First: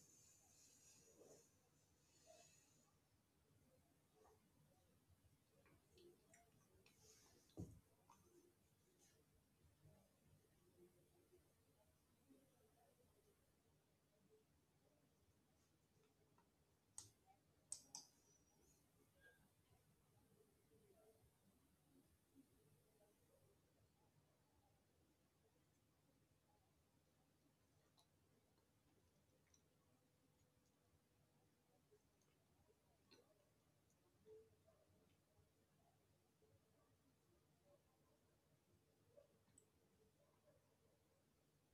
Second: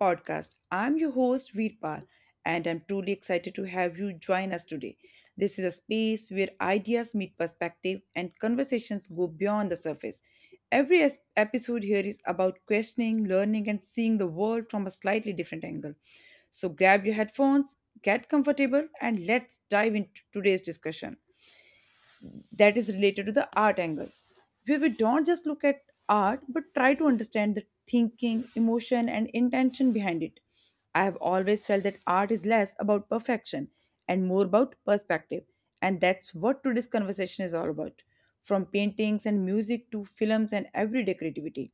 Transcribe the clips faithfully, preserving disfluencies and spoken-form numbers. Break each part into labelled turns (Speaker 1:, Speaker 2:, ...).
Speaker 1: podcast. I'm your host, Veerpal, and I'm truly excited to have you join us today. This is a space where ideas meet perspective and conversations go beyond the surface. Every es- episode here is about questioning, learning, and seeing the world from a slightly different angle. So grab your headphones, get comfortable, and let's dive into today's discussion that is related to the art angle where we don't just look at art but try to understand the thinking emotion and intention behind it. I have always felt that art is less about perfection and more about perspective, and that's what today's conversation is all about. From paintings and music to films and everyday creativity,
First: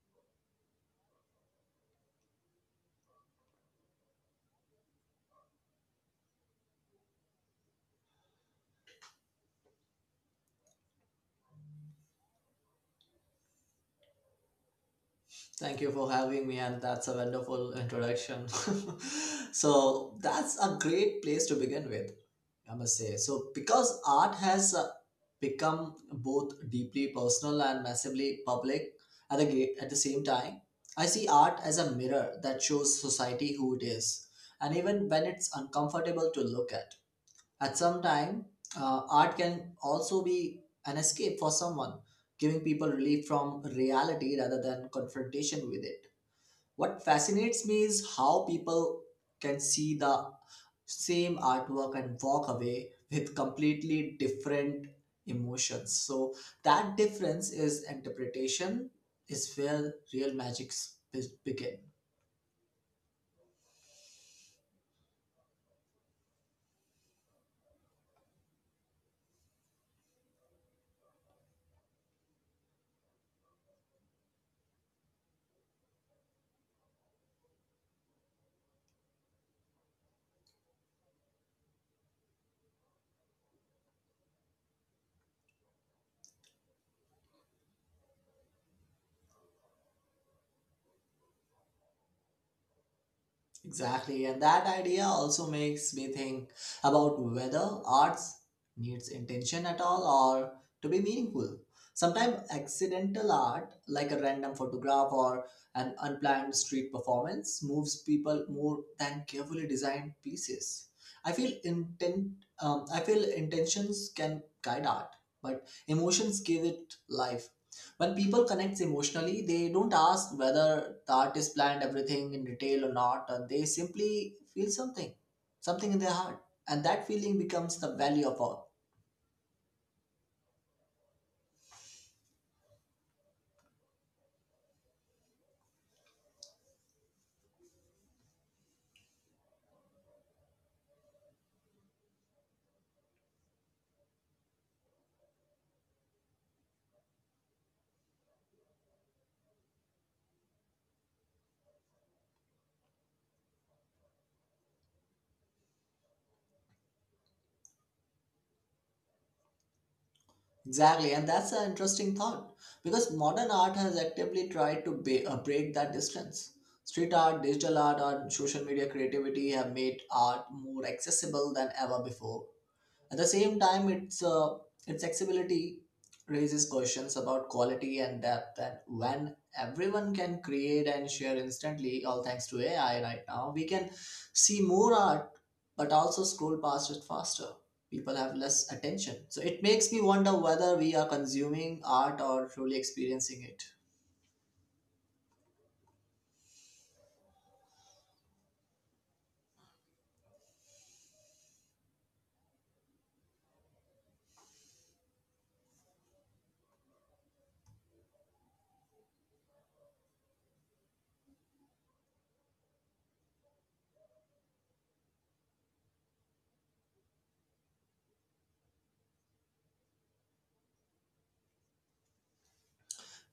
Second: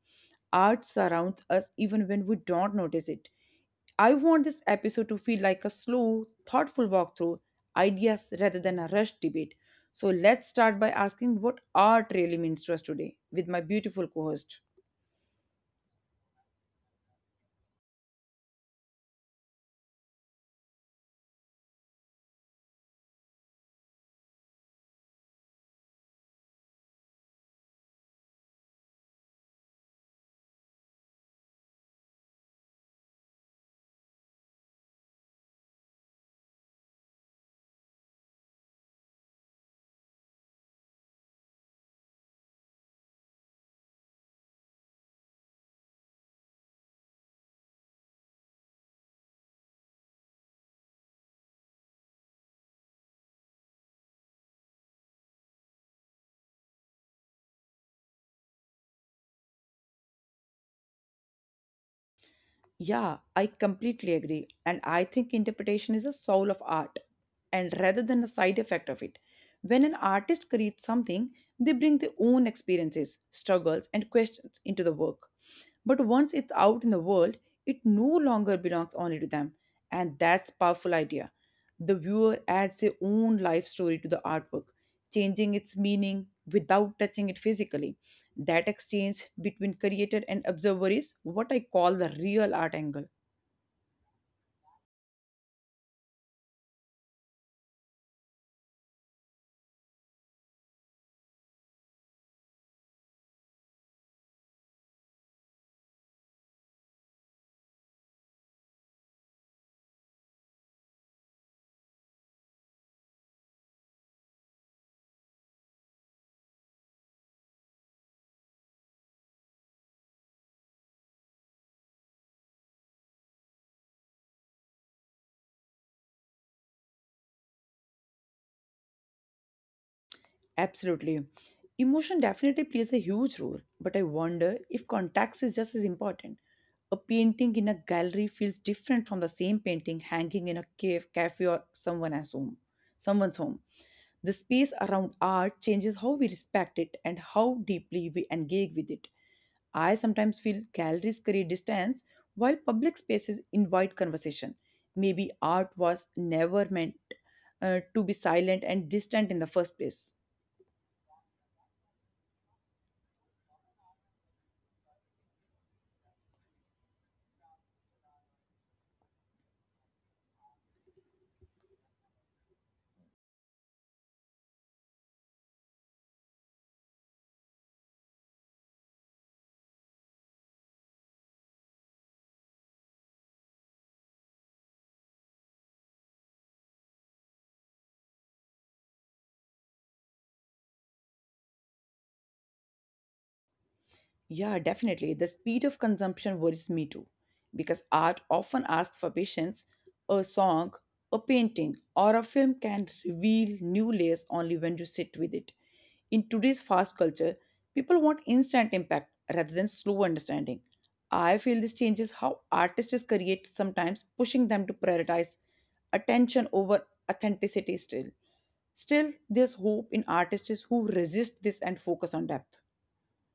Speaker 1: art surrounds us even when we don't notice it. I want this episode to feel like a slow, thoughtful walk through ideas rather than a rushed debate, so let's start by asking what art really means to us today with my beautiful co host.
Speaker 2: Thank you for having me, and that's a wonderful introduction. So, that's a great place to begin with, I must say. So, because art has uh, become both deeply personal and massively public at the, ga- at the same time. I see art as a mirror that shows society who it is, and even when it's uncomfortable to look at. At some time, uh, art can also be an escape for someone, giving people relief from reality rather than confrontation with it. What fascinates me is how people can see the same artwork and walk away with completely different emotions. So, that difference is interpretation, is where real magics be- begin.
Speaker 1: Yeah, I completely agree. And I think interpretation is the soul of art, and rather than a side effect of it. When an artist creates something, they bring their own experiences, struggles, and questions into the work. But once it's out in the world, it no longer belongs only to them. And that's powerful idea. The viewer adds their own life story to the artwork, changing its meaning without touching it physically. That exchange between creator and observer is what I call the real art angle.
Speaker 2: Exactly, and that idea also makes me think about whether arts needs intention at all or to be meaningful. Sometimes accidental art, like a random photograph or an unplanned street performance, moves people more than carefully designed pieces. I feel intent. Um, I feel intentions can guide art, but emotions give it life. When people connect emotionally, they don't ask whether the artist planned everything in detail or not, and they simply feel something, something in their heart, and that feeling becomes the value of art.
Speaker 1: Absolutely. Emotion definitely plays a huge role, but I wonder if context is just as important. A painting in a gallery feels different from the same painting hanging in a cave, cafe, or someone else's home. Someone's home. The space around art changes how we respect it and how deeply we engage with it. I sometimes feel galleries create distance while public spaces invite conversation. Maybe art was never meant uh, to be silent and distant in the first place.
Speaker 2: Exactly, and that's an interesting thought because modern art has actively tried to ba- uh, break that distance. Street art, digital art, and social media creativity have made art more accessible than ever before. At the same time, its uh, its accessibility raises questions about quality and depth. And when everyone can create and share instantly, all thanks to A I right now, we can see more art, but also scroll past it faster. People have less attention, so it makes me wonder whether we are consuming art or truly experiencing it.
Speaker 1: Yeah, definitely. The speed of consumption worries me too, because art often asks for patience. A song, a painting, or a film can reveal new layers only when you sit with it. In today's fast culture, people want instant impact rather than slow understanding. I feel this changes how artists create, sometimes pushing them to prioritize attention over authenticity still. Still, there's hope in artists who resist this and focus on depth.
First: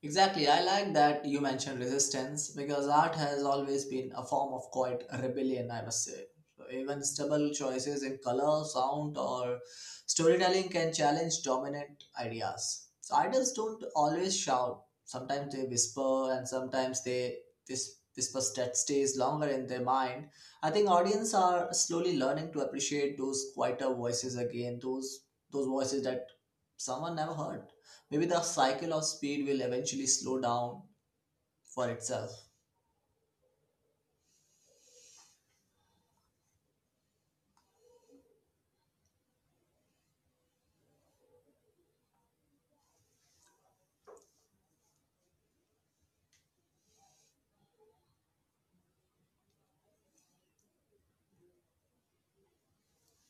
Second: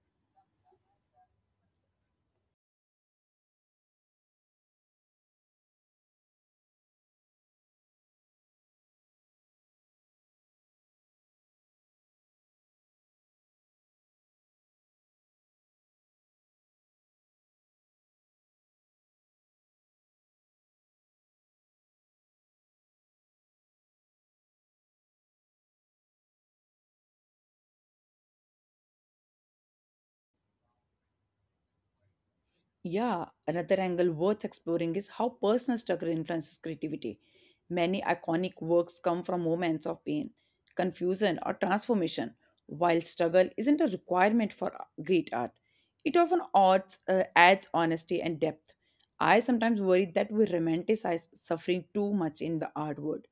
Speaker 2: Exactly. I like that you mentioned resistance because art has always been a form of quiet rebellion, I must say. So even stubble choices in color, sound, or storytelling can challenge dominant ideas. So artists don't always shout. Sometimes they whisper, and sometimes they this whisper that stays longer in their mind. I think audience are slowly learning to appreciate those quieter voices again. Those those voices that someone never heard, maybe the cycle of speed will eventually slow down for itself.
Speaker 1: Yeah, another angle worth exploring is how personal struggle influences creativity. Many iconic works come from moments of pain, confusion, or transformation. While struggle isn't a requirement for great art, it often adds, uh, adds honesty and depth. I sometimes worry that we romanticize suffering too much in the art world.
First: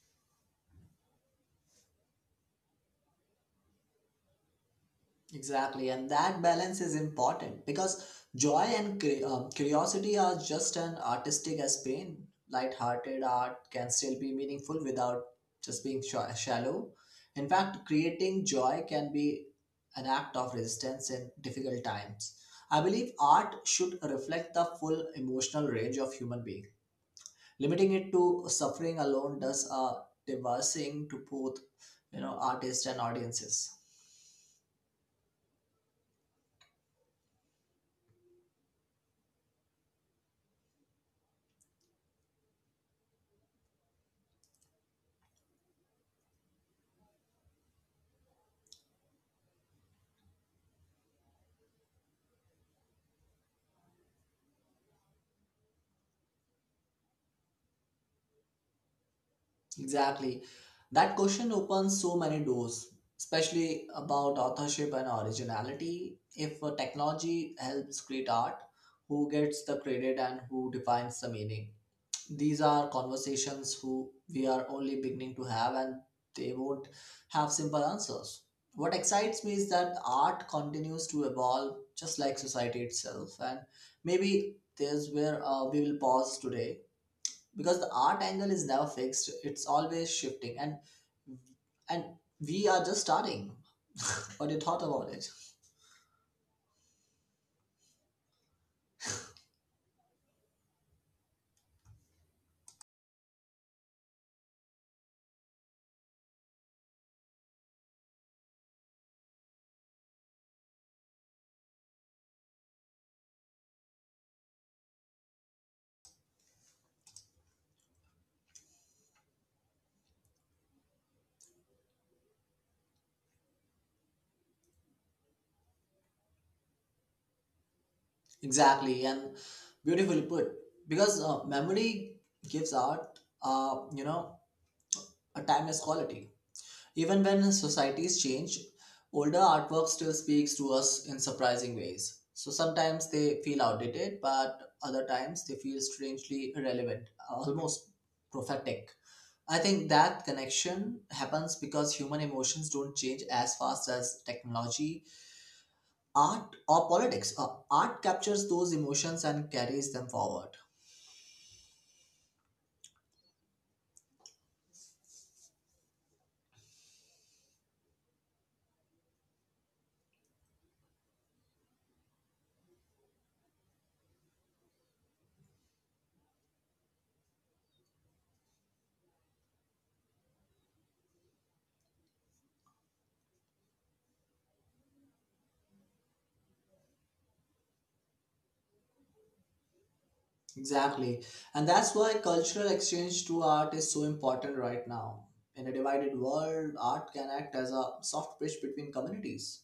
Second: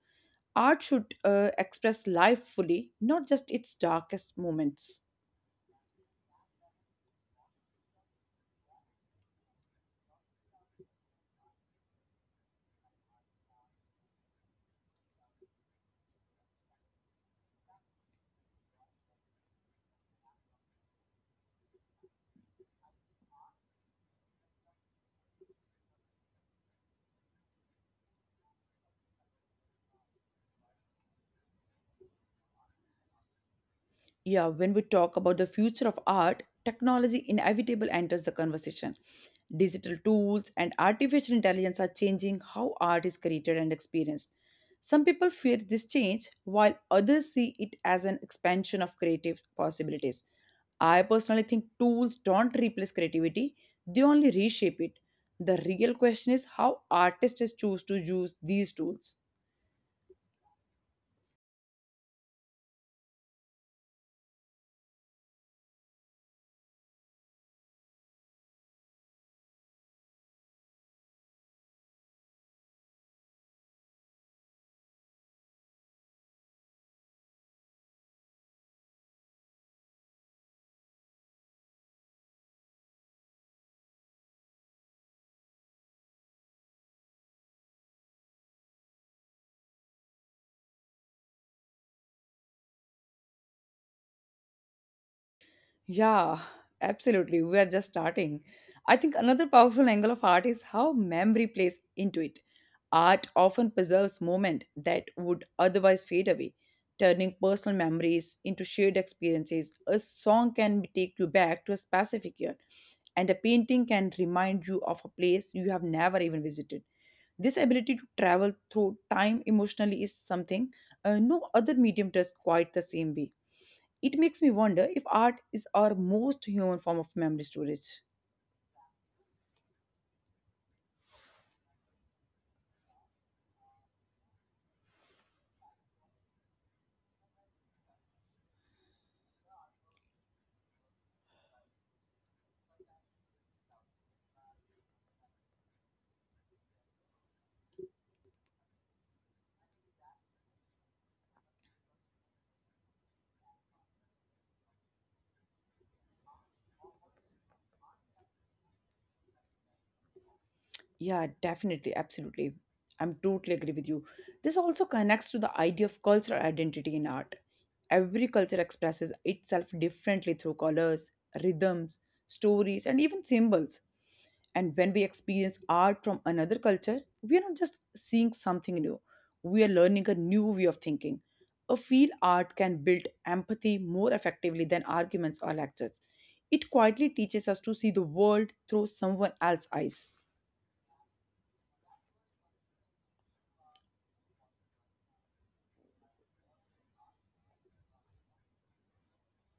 Speaker 1: Art should uh, express life fully, not just its darkest moments.
Speaker 2: Exactly, and that balance is important because joy and cur- um, curiosity are just as artistic as pain. Light-hearted art can still be meaningful without just being sh- shallow. In fact, creating joy can be an act of resistance in difficult times. I believe art should reflect the full emotional range of human beings. Limiting it to suffering alone does a devastating to both, you know, artists and audiences.
Speaker 1: Yeah, when we talk about the future of art, technology inevitably enters the conversation. Digital tools and artificial intelligence are changing how art is created and experienced. Some people fear this change, while others see it as an expansion of creative possibilities. I personally think tools don't replace creativity, they only reshape it. The real question is how artists choose to use these tools.
Speaker 2: Exactly. That question opens so many doors, especially about authorship and originality. If a technology helps create art, who gets the credit and who defines the meaning? These are conversations who we are only beginning to have, and they won't have simple answers. What excites me is that art continues to evolve just like society itself, and maybe there's where uh, we will pause today, because the art angle is never fixed, it's always shifting, and and we are just starting. What you thought about it?
Speaker 1: Yeah, absolutely. We are just starting. I think another powerful angle of art is how memory plays into it. Art often preserves moments that would otherwise fade away, turning personal memories into shared experiences. A song can take you back to a specific year, and a painting can remind you of a place you have never even visited. This ability to travel through time emotionally is something uh, no other medium does quite the same way. It makes me wonder if art is our most human form of memory storage.
Speaker 2: Exactly, and beautifully put, because uh, memory gives art, uh, you know a time is quality. Even when societies change, older artwork still speaks to us in surprising ways. So sometimes they feel outdated, but other times they feel strangely relevant, almost prophetic. I think that connection happens because human emotions don't change as fast as technology, art, or politics. Uh, art captures those emotions and carries them forward.
Speaker 1: Yeah, definitely, absolutely. I'm totally agree with you. This also connects to the idea of cultural identity in art. Every culture expresses itself differently through colors, rhythms, stories, and even symbols. And when we experience art from another culture, we are not just seeing something new, we are learning a new way of thinking. A field art can build empathy more effectively than arguments or lectures. It quietly teaches us to see the world through someone else's eyes.
Speaker 2: Exactly. And that's why cultural exchange through art is so important right now. In a divided world, art can act as a soft bridge between communities.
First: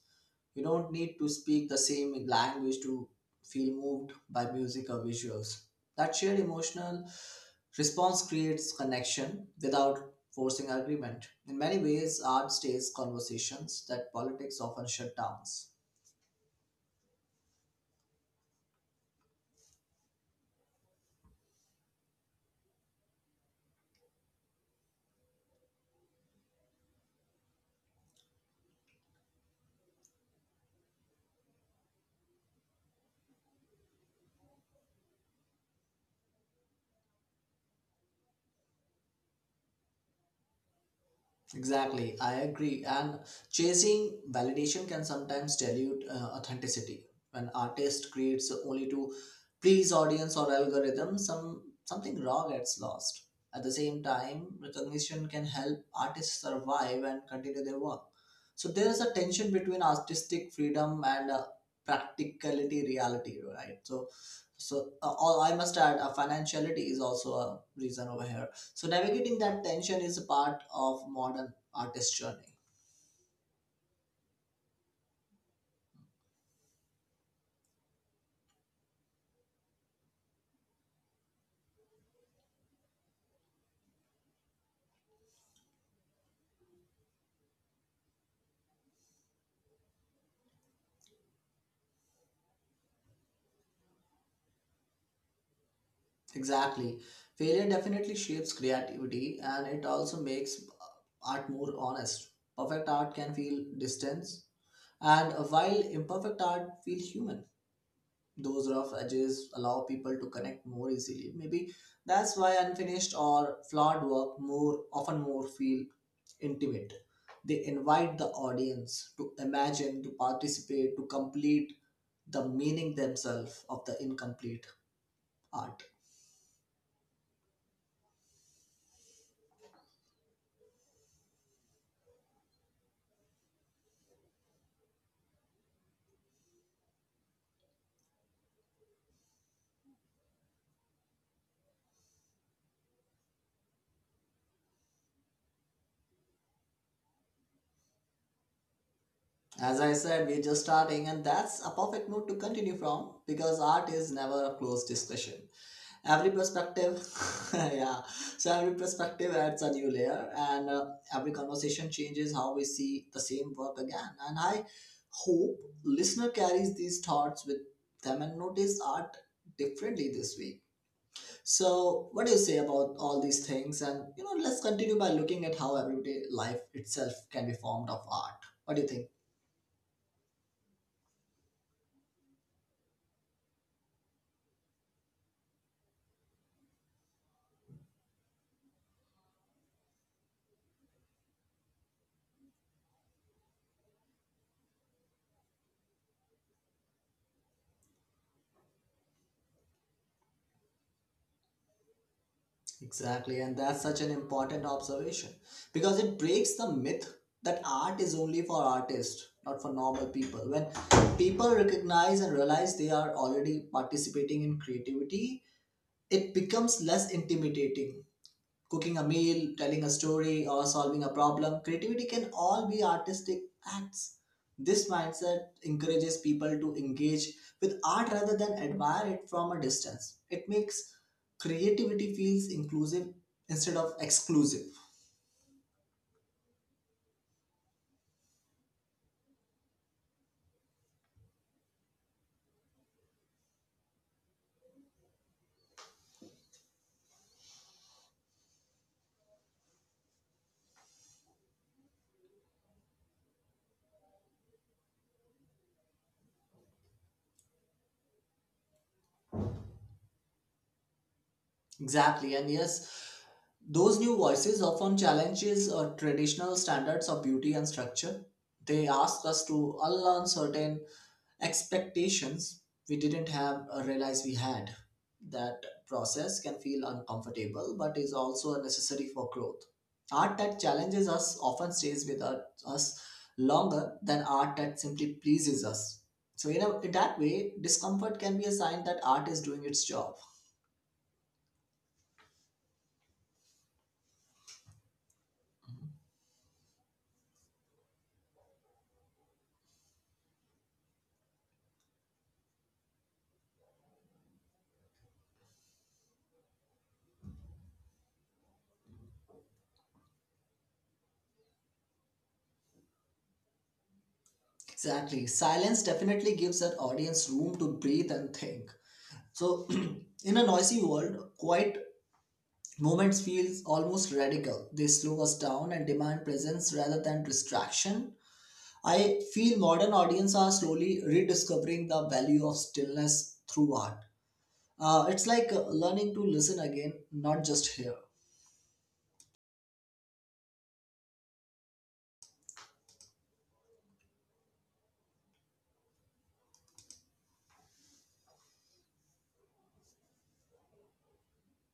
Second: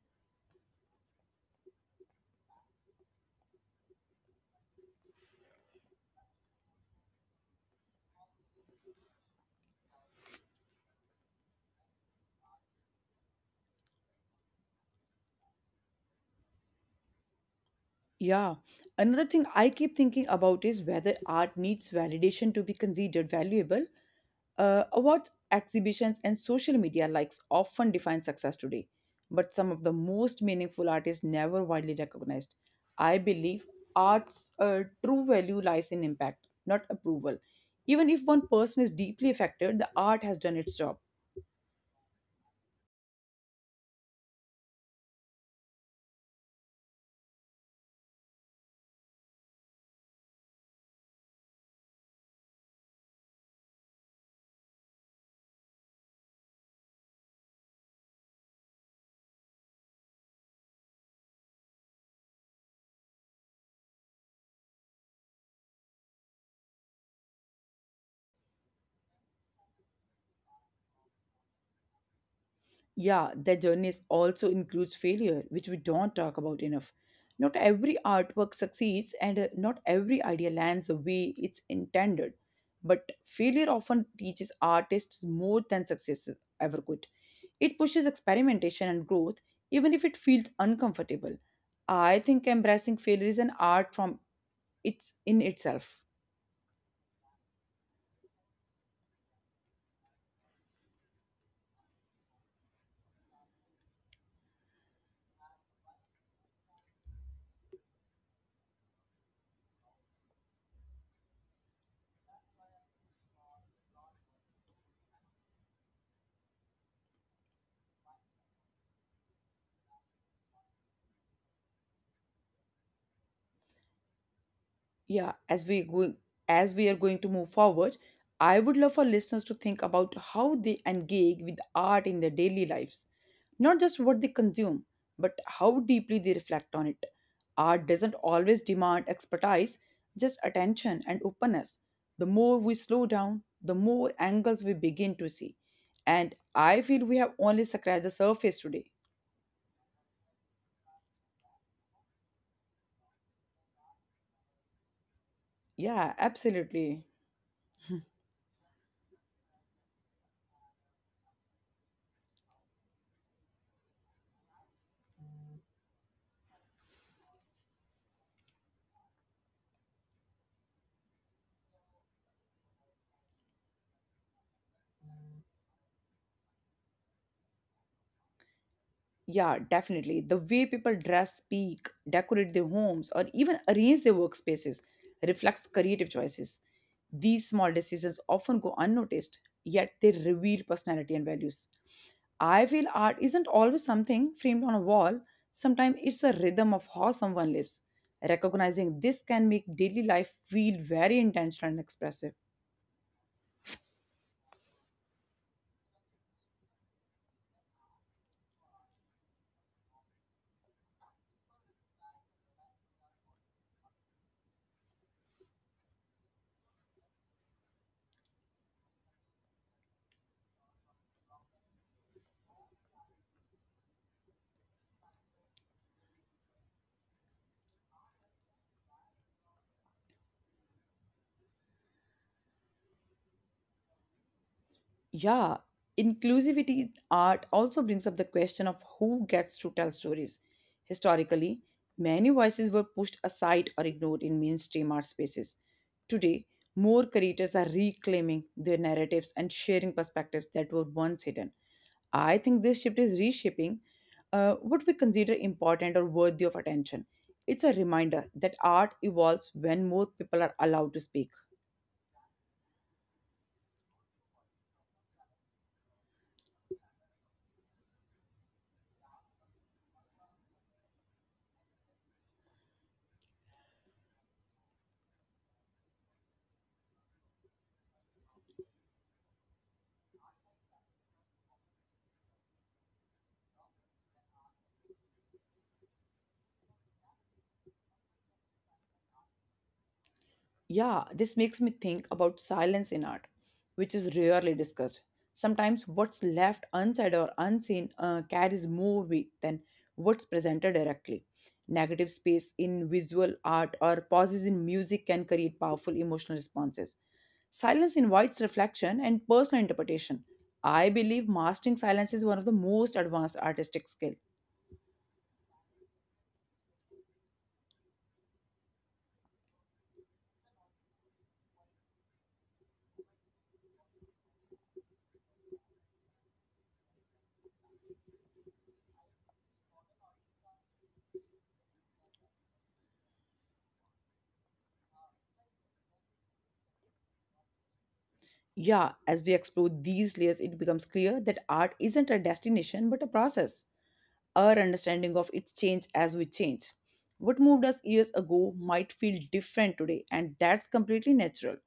Speaker 2: You don't need to speak the same language to feel moved by music or visuals. That shared emotional response creates connection without forcing agreement. In many ways, art stays conversations that politics often shut down.
Speaker 1: Yeah, another thing I keep thinking about is whether art needs validation to be considered valuable. Uh, awards, exhibitions, and social media likes often define success today, but some of the most meaningful artists never widely recognized. I believe art's uh, true value lies in impact, not approval. Even if one person is deeply affected, the art has done its job.
Speaker 2: Exactly, I agree. And chasing validation can sometimes dilute uh, authenticity. When artist creates only to please audience or algorithm, some something raw gets lost. At the same time, recognition can help artists survive and continue their work. So there is a tension between artistic freedom and uh, practicality reality, right? So, so uh, all I must add, uh, financiality is also a reason over here, so navigating that tension is a part of modern artist journey.
Speaker 1: Yeah, that journey is also includes failure, which we don't talk about enough. Not every artwork succeeds, and uh, not every idea lands the way it's intended. But failure often teaches artists more than success ever could. It pushes experimentation and growth, even if it feels uncomfortable. I think embracing failure is an art from it's in itself.
Speaker 2: Exactly. Failure definitely shapes creativity, and it also makes uh, art more honest. Perfect art can feel distance, and uh, while imperfect art feel human. Those rough edges allow people to connect more easily. Maybe that's why unfinished or flawed work more often more feel intimate. They invite the audience to imagine, to participate, to complete the meaning themselves of the incomplete
Speaker 1: Yeah, as
Speaker 2: art.
Speaker 1: we go, as we are going to move forward, I would love for listeners to think about how they engage with art in their daily lives, not just what they consume, but how deeply they reflect on it. Art doesn't always demand expertise, just attention and openness. The more we slow down, the more angles we begin to see, and I feel we have only scratched the surface today.
Speaker 2: As I said, we're just starting, and that's a perfect note to continue from, because art is never a closed discussion.
Speaker 1: Yeah,
Speaker 2: Every perspective
Speaker 1: absolutely.
Speaker 2: yeah, so every perspective adds a new layer, and uh, every conversation changes how we see the same work again. And I hope listener carries these thoughts with them and notice art differently this week. So what do you say about all these things, and you know, let's continue by looking at how everyday life itself can be formed of art. What do you think?
Speaker 1: Yeah, definitely. The way people dress, speak, decorate their homes, or even arrange their workspaces reflects creative choices. These small decisions often go unnoticed, yet they reveal personality and values. I feel art isn't always something framed on a wall, sometimes it's a rhythm of how someone lives. Recognizing this can make daily life feel very intentional and expressive.
Speaker 2: Exactly, and that's such an important observation because it breaks the myth that art is only for artists, not for normal people. When people recognize and realize they are already participating in creativity, it becomes less intimidating. Cooking a meal, telling a story, or solving a problem, creativity can all be artistic acts. This mindset encourages people to engage with art rather than admire it from a distance. It makes creativity feels inclusive instead of exclusive.
Speaker 1: Yeah, inclusivity in art also brings up the question of who gets to tell stories. Historically, many voices were pushed aside or ignored in mainstream art spaces. Today, more creators are reclaiming their narratives and sharing perspectives that were once hidden. I think this shift is reshaping uh, what we consider important or worthy of attention. It's a reminder that art evolves when more people are allowed to speak.
Speaker 2: Exactly, and yes, those new voices often challenges or traditional standards of beauty and structure. They ask us to unlearn certain expectations we didn't have or realize we had. That process can feel uncomfortable but is also necessary for growth. Art that challenges us often stays with us us longer than art that simply pleases us. So, in, a, in that way, discomfort can be a sign that art is doing its job.
Speaker 1: Yeah, this makes me think about silence in art, which is rarely discussed. Sometimes what's left unsaid or unseen uh, carries more weight than what's presented directly. Negative space in visual art or pauses in music can create powerful emotional responses. Silence invites reflection and personal interpretation. I believe mastering silence is one of the most advanced artistic skills.
Speaker 2: Exactly. Silence definitely gives an audience room to breathe and think. So, in a noisy world, quiet movement feels almost radical. They slow us down and demand presence rather than distraction. I feel modern audience are slowly rediscovering the value of stillness through art. Uh, it's like uh, learning to listen again, not just hear.
Speaker 1: Yeah, as we explore these layers, it becomes clear that art isn't a destination but a process. Our understanding of its change as we change. What moved us years ago might feel different today, and that's completely natural.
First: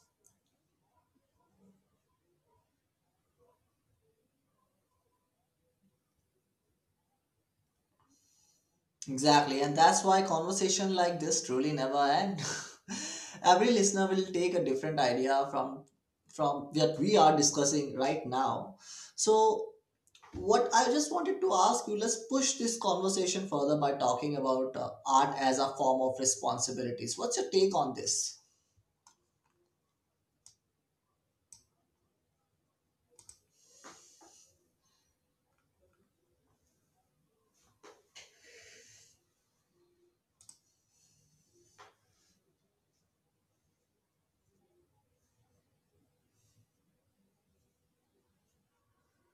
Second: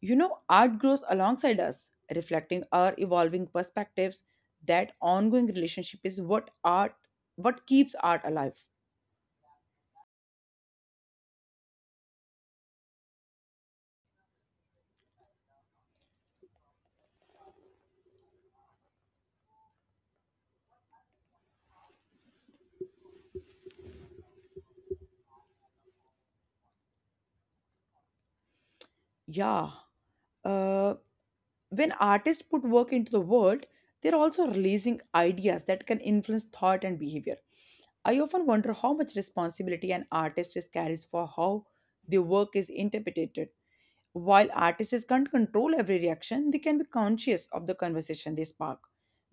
Speaker 1: You know, art grows alongside us, reflecting our evolving perspectives. That ongoing relationship is what art what keeps art alive.
Speaker 2: Exactly, and that's why conversation like this truly never end. Every listener will take a different idea from from what we are discussing right now. So, what I just wanted to ask you, let's push this conversation further by talking about uh, art as a form of responsibilities. What's your take on this?
Speaker 1: Yeah. Uh, when artists put work into the world, they're also releasing ideas that can influence thought and behavior. I often wonder how much responsibility an artist is carries for how their work is interpreted. While artists can't control every reaction, they can be conscious of the conversation they spark.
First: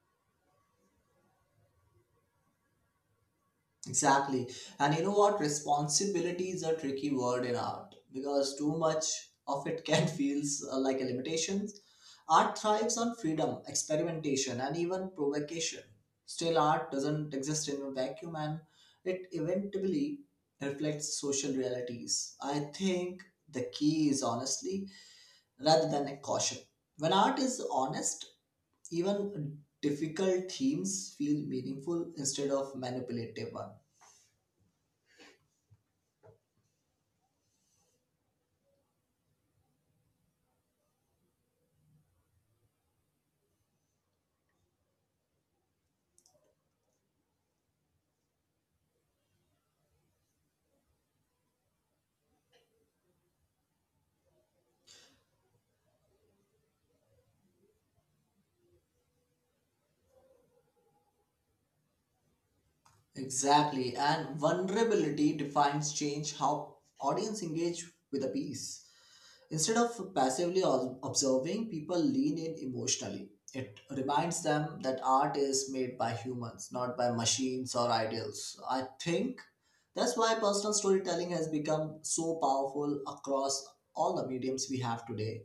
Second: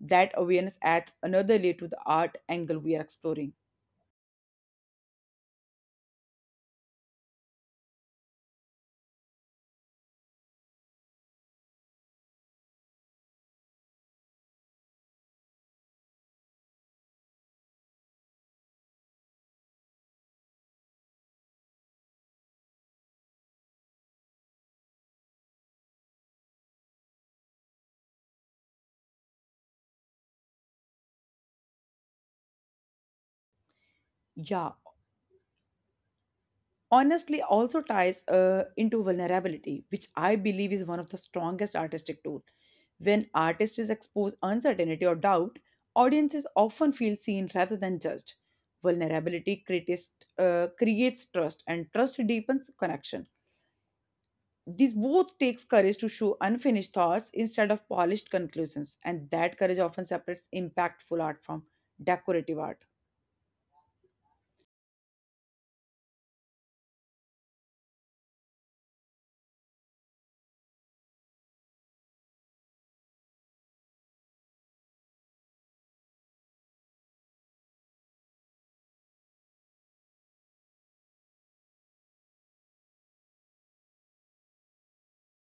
Speaker 1: That awareness adds another layer to the art angle we are exploring.
Speaker 2: Exactly. And you know what? Responsibility is a tricky word in art because too much of it can feel uh, like a limitation. Art thrives on freedom, experimentation, and even provocation. Still, art doesn't exist in a vacuum, and it eventually reflects social realities. I think the key is honestly rather than a caution. When art is honest, even difficult themes feel meaningful instead of manipulative one.
Speaker 1: Yeah, honestly, also ties uh, into vulnerability, which I believe is one of the strongest artistic tool. When artists is exposed uncertainty or doubt, audiences often feel seen rather than judged. Vulnerability creates, uh, creates trust, and trust deepens connection. This both takes courage to show unfinished thoughts instead of polished conclusions, and that courage often separates impactful art from decorative art.
Speaker 2: Exactly, and vulnerability defines change how audience engage with a piece. Instead of passively ob- observing, people lean in emotionally. It reminds them that art is made by humans, not by machines or ideals. I think that's why personal storytelling has become so powerful across all the mediums we have today.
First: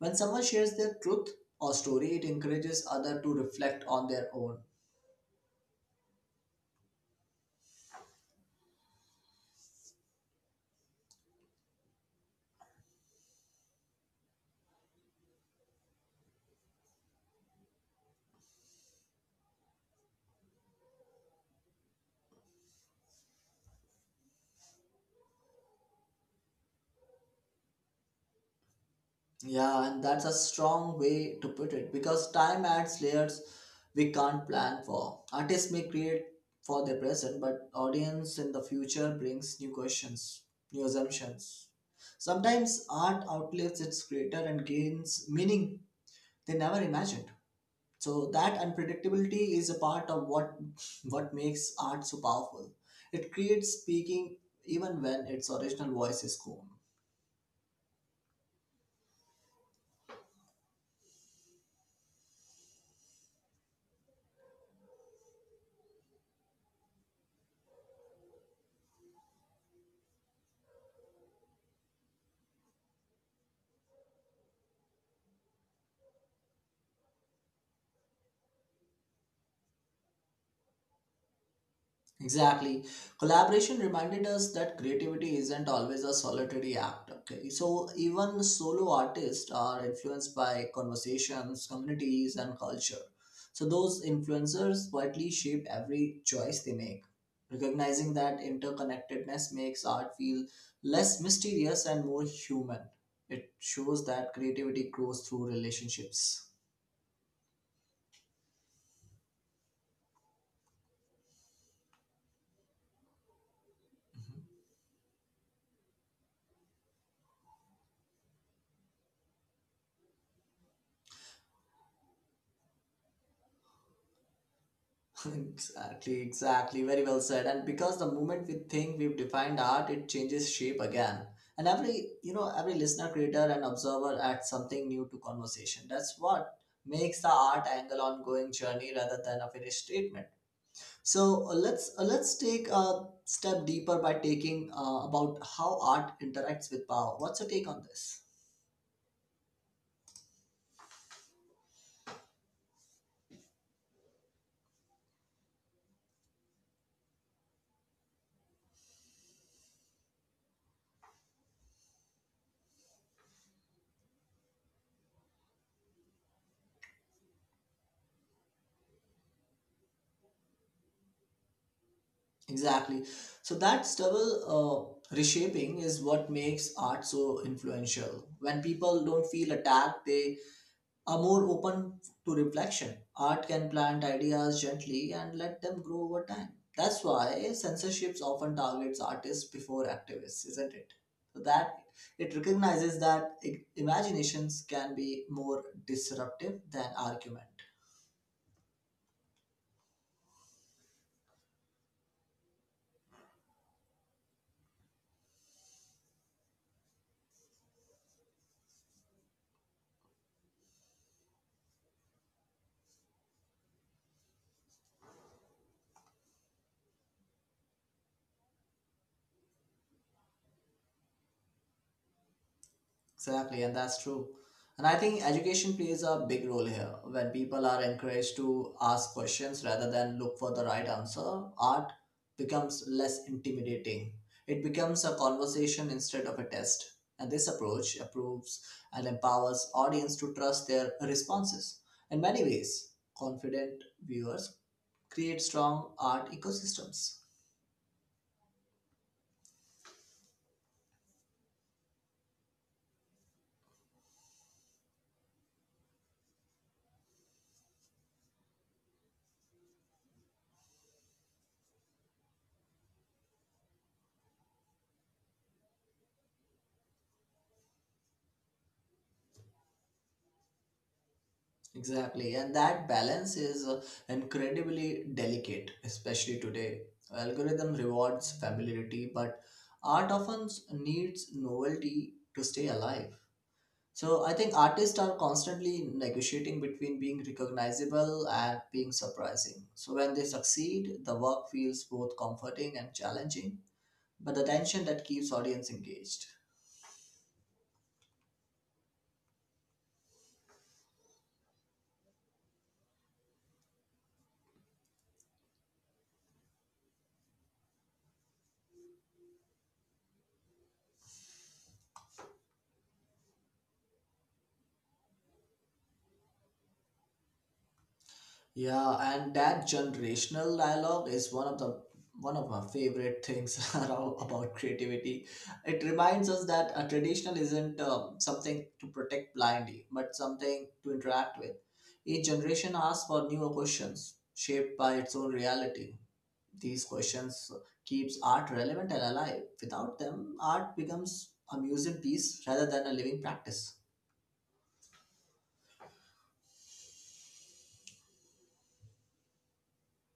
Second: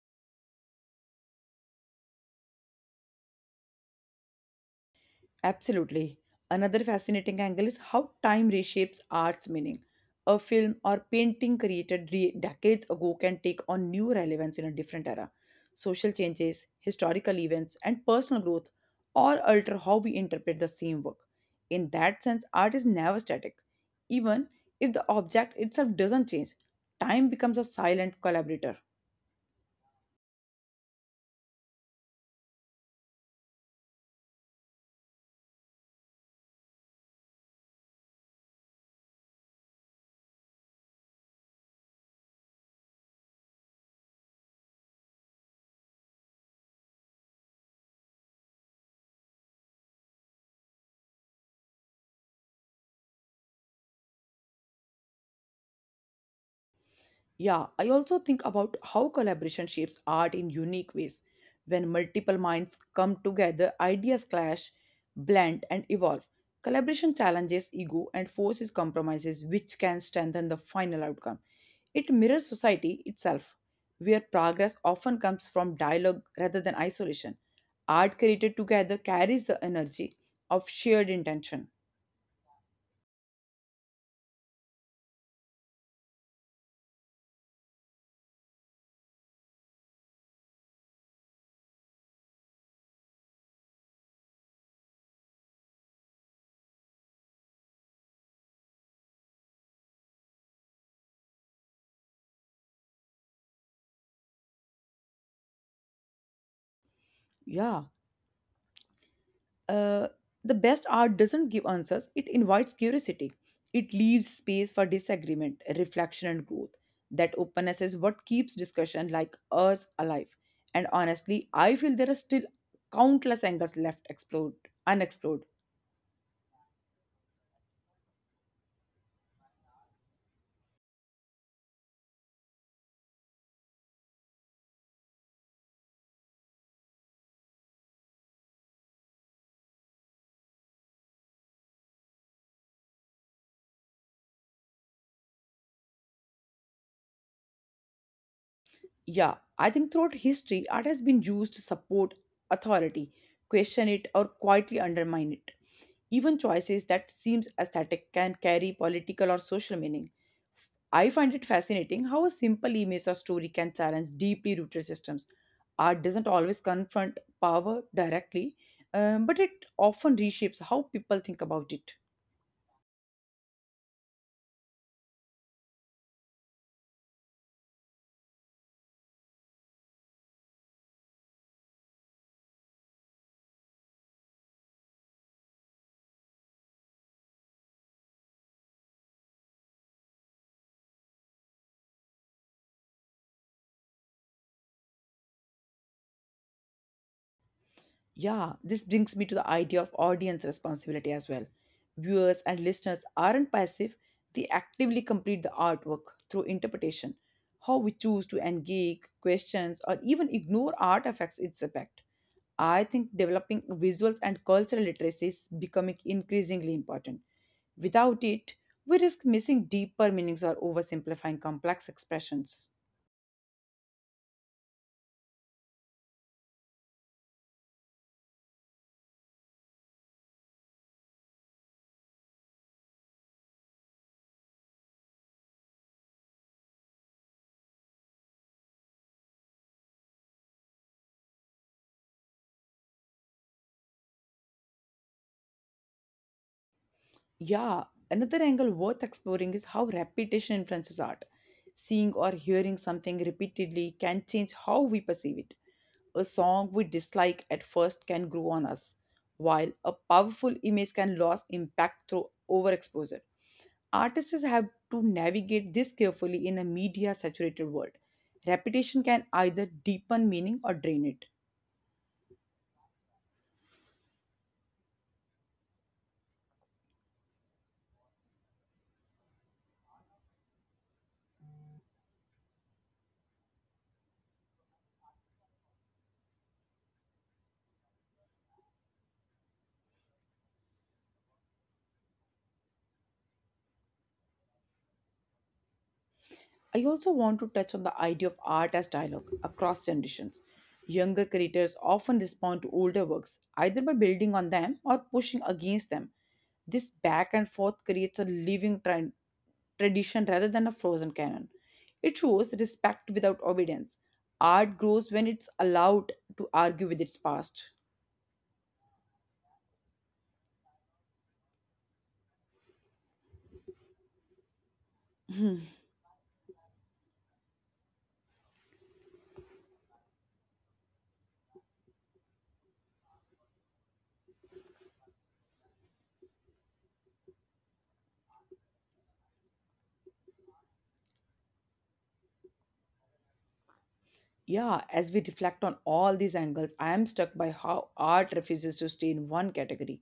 Speaker 2: When someone shares their truth or story, it encourages others to reflect on their own.
Speaker 1: Absolutely. Another fascinating angle is how time reshapes art's meaning. A film or painting created re- decades ago can take on new relevance in a different era. Social changes, historical events, and personal growth all alter how we interpret the same work. In that sense, art is never static. Even if the object itself doesn't change, time becomes a silent collaborator.
Speaker 2: Yeah, and that's a strong way to put it because time adds layers we can't plan for. Artists may create for their present, but audience in the future brings new questions, new assumptions. Sometimes art outlives its creator and gains meaning they never imagined. So that unpredictability is a part of what what makes art so powerful. It creates speaking even when its original voice is gone.
Speaker 1: Yeah, I also think about how collaboration shapes art in unique ways. When multiple minds come together, ideas clash, blend, and evolve. Collaboration challenges ego and forces compromises, which can strengthen the final outcome. It mirrors society itself, where progress often comes from dialogue rather than isolation. Art created together carries the energy of shared intention.
Speaker 2: Exactly. Collaboration reminded us that creativity isn't always a solitary act. Okay. So even solo artists are influenced by conversations, communities, and culture. So those influencers quietly shape every choice they make. Recognizing that interconnectedness makes art feel less mysterious and more human. It shows that creativity grows through relationships.
Speaker 1: Yeah. Uh, the best art doesn't give answers, it invites curiosity. It leaves space for disagreement, reflection, and growth. That openness is what keeps discussion like ours alive. And honestly, I feel there are still countless angles left explored, unexplored.
Speaker 2: Exactly, exactly. Very well said. And because the moment we think we've defined art, it changes shape again. And every, you know, every listener, creator, and observer adds something new to conversation. That's what makes the art angle ongoing journey rather than a finished statement. So uh, let's uh, let's take a step deeper by taking uh, about how art interacts with power. What's your take on this?
Speaker 1: Yeah, I think throughout history, art has been used to support authority, question it, or quietly undermine it. Even choices that seems aesthetic can carry political or social meaning. I find it fascinating how a simple image or story can challenge deeply rooted systems. Art doesn't always confront power directly, um, but it often reshapes how people think about it.
Speaker 2: Exactly. So that stubble uh, reshaping is what makes art so influential. When people don't feel attacked, they are more open to reflection. Art can plant ideas gently and let them grow over time. That's why censorship often targets artists before activists, isn't it? So that it recognizes that i- imaginations can be more disruptive than argument.
Speaker 1: Yeah, this brings me to the idea of audience responsibility as well. Viewers and listeners aren't passive, they actively complete the artwork through interpretation. How we choose to engage, questions, or even ignore art affects its effect. I think developing visuals and cultural literacy is becoming increasingly important. Without it, we risk missing deeper meanings or oversimplifying complex expressions.
Speaker 2: Exactly, and that's true. And I think education plays a big role here. When people are encouraged to ask questions rather than look for the right answer, art becomes less intimidating. It becomes a conversation instead of a test. And this approach approves and empowers audience to trust their responses. In many ways, confident viewers create strong art ecosystems.
Speaker 1: Yeah, another angle worth exploring is how repetition influences art. Seeing or hearing something repeatedly can change how we perceive it. A song we dislike at first can grow on us, while a powerful image can lose impact through overexposure. Artists have to navigate this carefully in a media saturated world. Repetition can either deepen meaning or drain it.
Speaker 2: Exactly, and that balance is uh, incredibly delicate, especially today. Algorithm rewards familiarity, but art often s- needs novelty to stay alive. So I think artists are constantly negotiating between being recognizable and being surprising. So when they succeed, the work feels both comforting and challenging, but the tension that keeps audience engaged.
Speaker 1: I also want to touch on the idea of art as dialogue across generations. Younger creators often respond to older works either by building on them or pushing against them. This back and forth creates a living trend, tradition rather than a frozen canon. It shows respect without obedience. Art grows when it's allowed to argue with its past.
Speaker 2: Yeah, and that generational dialogue is one of the one of my favorite things around, about creativity. It reminds us that a traditional isn't um, something to protect blindly, but something to interact with. Each generation asks for newer questions, shaped by its own reality. These questions keeps art relevant and alive. Without them, art becomes a museum piece rather than a living practice.
Speaker 1: Yeah, as we reflect on all these angles, I am struck by how art refuses to stay in one category.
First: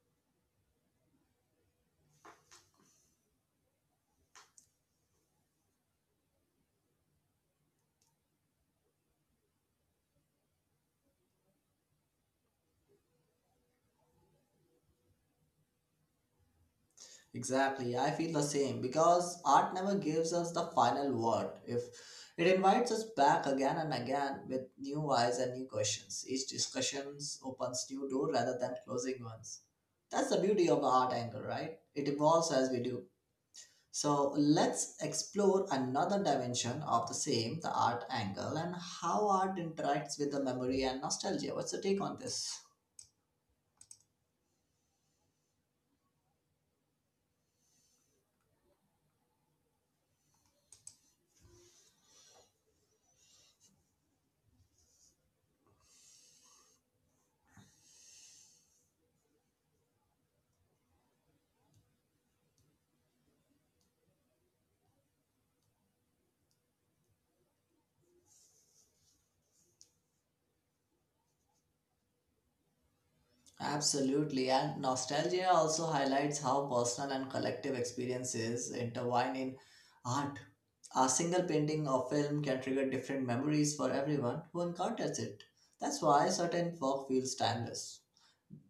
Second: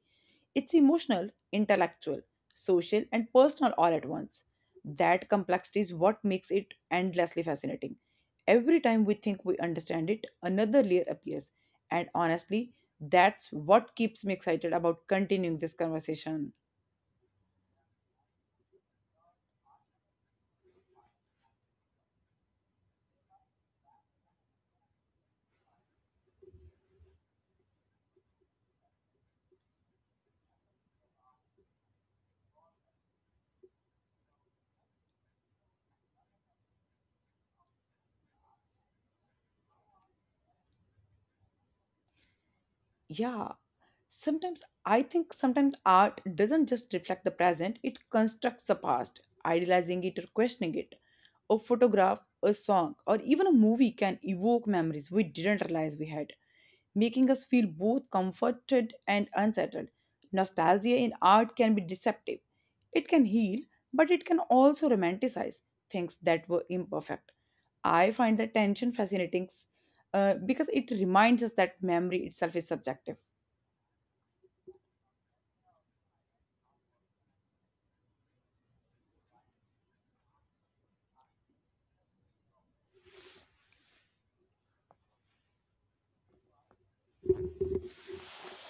Speaker 1: It's emotional, intellectual, social, and personal all at once. That complexity is what makes it endlessly fascinating. Every time we think we understand it, another layer appears. And honestly, that's what keeps me excited about continuing this conversation.
Speaker 2: Exactly, I feel the same because art never gives us the final word. If it invites us back again and again with new eyes and new questions, each discussion opens new door rather than closing ones. That's the beauty of the art angle, right? It evolves as we do. So let's explore another dimension of the same, the art angle, and how art interacts with the memory and nostalgia. What's your take on this?
Speaker 1: Yeah. Sometimes I think sometimes art doesn't just reflect the present, it constructs the past, idealizing it or questioning it. A photograph, a song, or even a movie can evoke memories we didn't realize we had, making us feel both comforted and unsettled. Nostalgia in art can be deceptive. It can heal, but it can also romanticize things that were imperfect. I find that tension fascinating uh, because it reminds us that memory itself is subjective.
Speaker 2: Absolutely, and nostalgia also highlights how personal and collective experiences intertwine in art. A single painting or film can trigger different memories for everyone who encounters it. That's why certain work feels timeless.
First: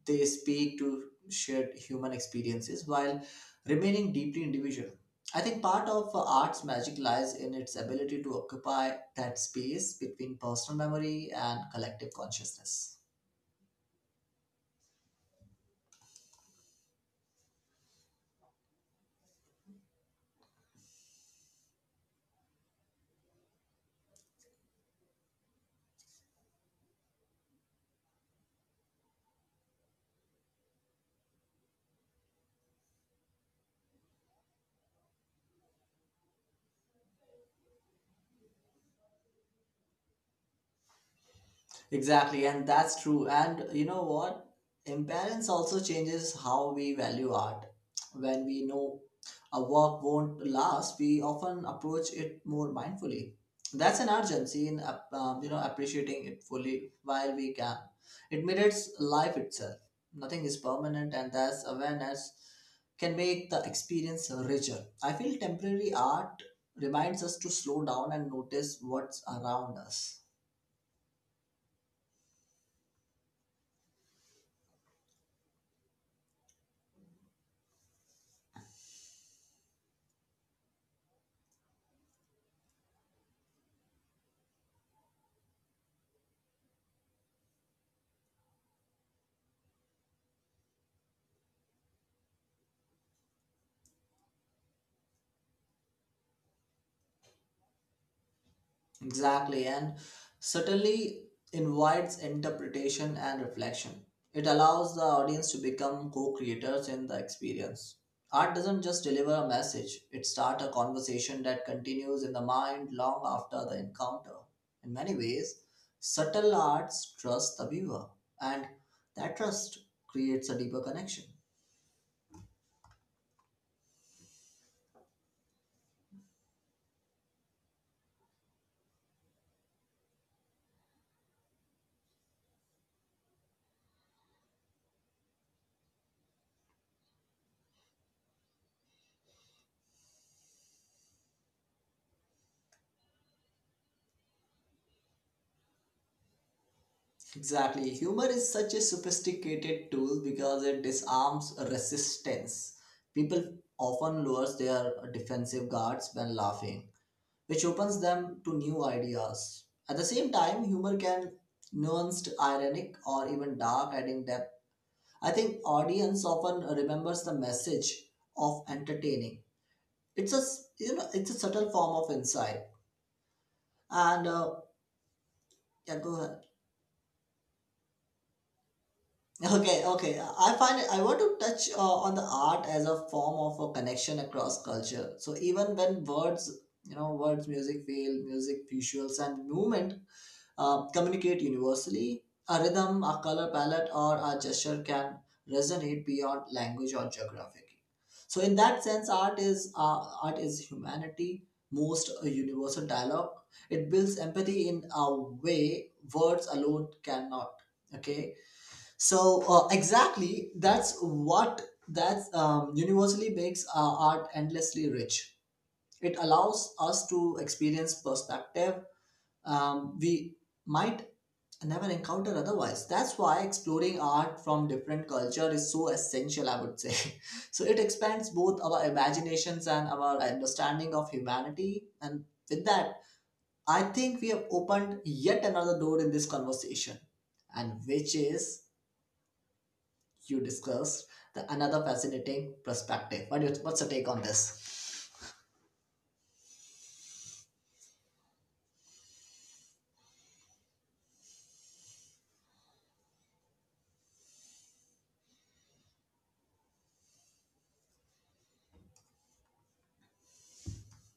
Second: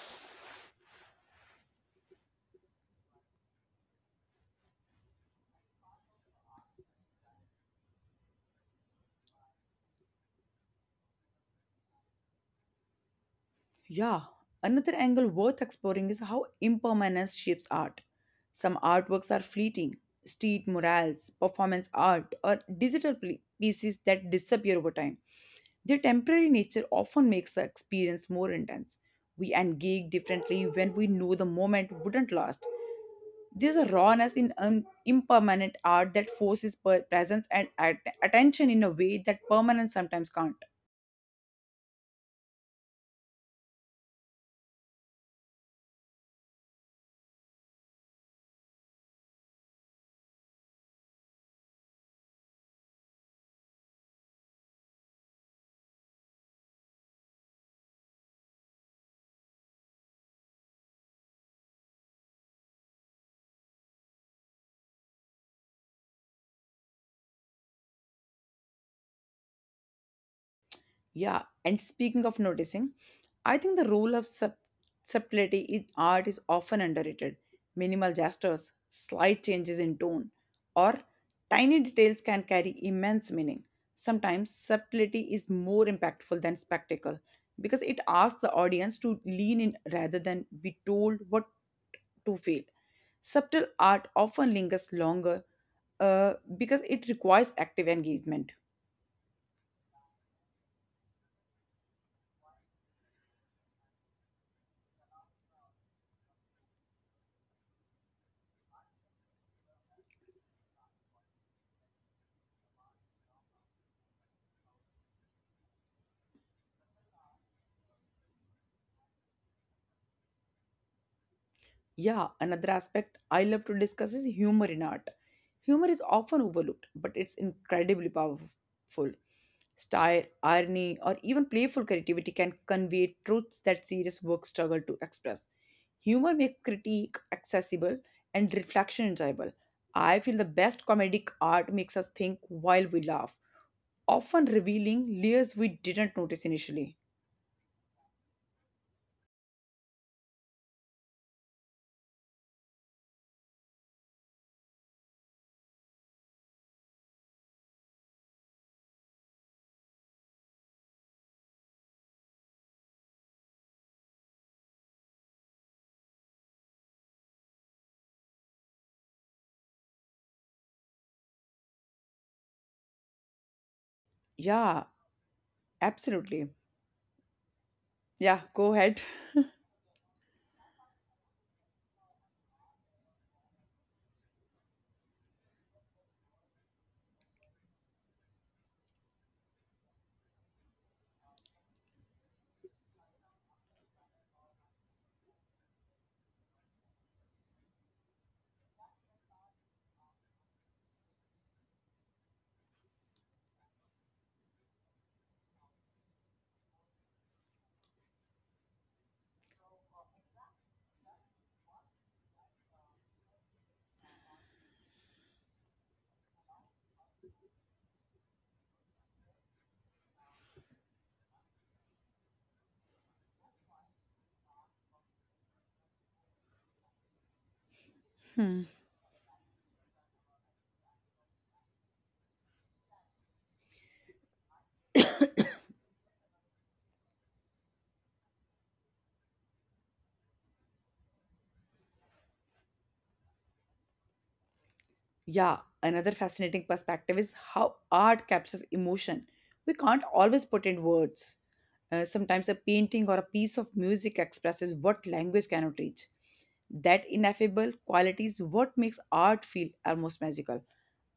Speaker 2: They speak to shared human experiences while remaining deeply individual. I think part of art's magic lies in its ability to occupy that space between personal memory and collective consciousness.
Speaker 1: Yeah, another angle worth exploring is how impermanence shapes art. Some artworks are fleeting, street murals, performance art, or digital pl- pieces that disappear over time. Their temporary nature often makes the experience more intense. We engage differently when we know the moment wouldn't last. There's a rawness in un- impermanent art that forces per- presence and at- attention in a way that permanence sometimes can't.
Speaker 2: Exactly, and that's true. And you know what? Imbalance also changes how we value art. When we know a work won't last, we often approach it more mindfully. That's an urgency in ap- um, you know appreciating it fully while we can. It mirrors life itself. Nothing is permanent, and that's awareness can make the experience richer. I feel temporary art reminds us to slow down and notice what's around us.
Speaker 1: Yeah, and speaking of noticing, I think the role of sub- subtlety in art is often underrated. Minimal gestures, slight changes in tone, or tiny details can carry immense meaning. Sometimes subtlety is more impactful than spectacle because it asks the audience to lean in rather than be told what to feel. Subtle art often lingers longer uh, because it requires active engagement.
Speaker 2: Exactly, and certainly invites interpretation and reflection. It allows the audience to become co creators in the experience. Art doesn't just deliver a message, it starts a conversation that continues in the mind long after the encounter. In many ways, subtle arts trust the viewer, and that trust creates a deeper connection.
Speaker 1: Yeah, another aspect I love to discuss is humor in art. Humor is often overlooked, but it's incredibly powerful. Style, irony, or even playful creativity can convey truths that serious work struggle to express. Humor makes critique accessible and reflection enjoyable. I feel the best comedic art makes us think while we laugh, often revealing layers we didn't notice initially.
Speaker 2: Exactly. Humor is such a sophisticated tool because it disarms resistance. People often lowers their defensive guards when laughing, which opens them to new ideas. At the same time, humor can nuanced, ironic, or even dark, adding depth. I think audience often remembers the message of entertaining. It's a s- you know it's a subtle form of insight. And uh,
Speaker 1: Yeah,
Speaker 2: Yeah, go ahead.
Speaker 1: absolutely. Yeah, go ahead.
Speaker 2: Okay, okay. I find it, I want to touch uh, on the art as a form of a connection across culture. So even when words, you know, words, music, feel, music, visuals, and movement uh, communicate universally, a rhythm, a color palette, or a gesture can resonate beyond language or geography. So in that sense, art is uh, art is humanity most uh, universal dialogue. It builds empathy in a way words alone cannot. Okay, so uh, exactly, that's what that's um, universally makes our art endlessly rich. It allows us to experience perspective um, we might never encounter otherwise. That's why exploring art from different culture is so essential, I would say. So it expands both our imaginations and our understanding of humanity. And with that, I think we have opened yet another door in this conversation, and which is you discussed the another fascinating perspective. What What is, what's your take on this?
Speaker 1: Yeah, another fascinating perspective is how art captures emotion. We can't always put in words. Uh, sometimes a painting or a piece of music expresses what language cannot reach. That ineffable quality is what makes art feel almost magical.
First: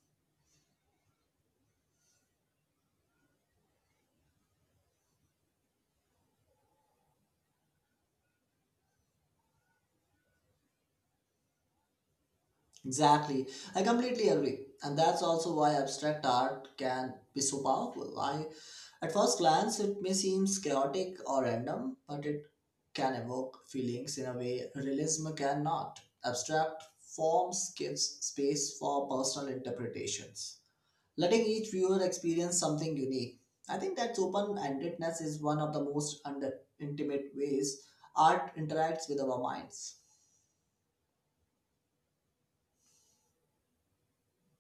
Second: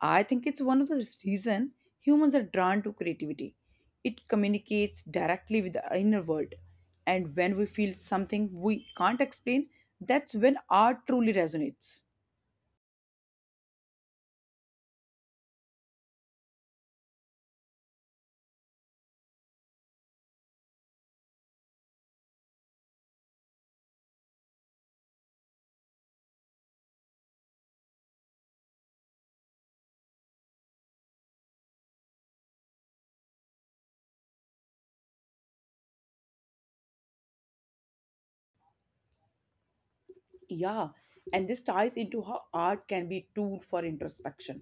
Speaker 1: I think it's one of the reasons humans are drawn to creativity. It communicates directly with the inner world. And when we feel something we can't explain, that's when art truly resonates.
Speaker 2: Exactly, I completely agree, and that's also why abstract art can be so powerful. I, at first glance, it may seem chaotic or random, but it can evoke feelings in a way realism cannot. Abstract forms gives space for personal interpretations letting each viewer experience something unique. I think that open endedness is one of the most under intimate ways art interacts with our minds.
Speaker 1: Yeah, and this ties into how art can be a tool for introspection.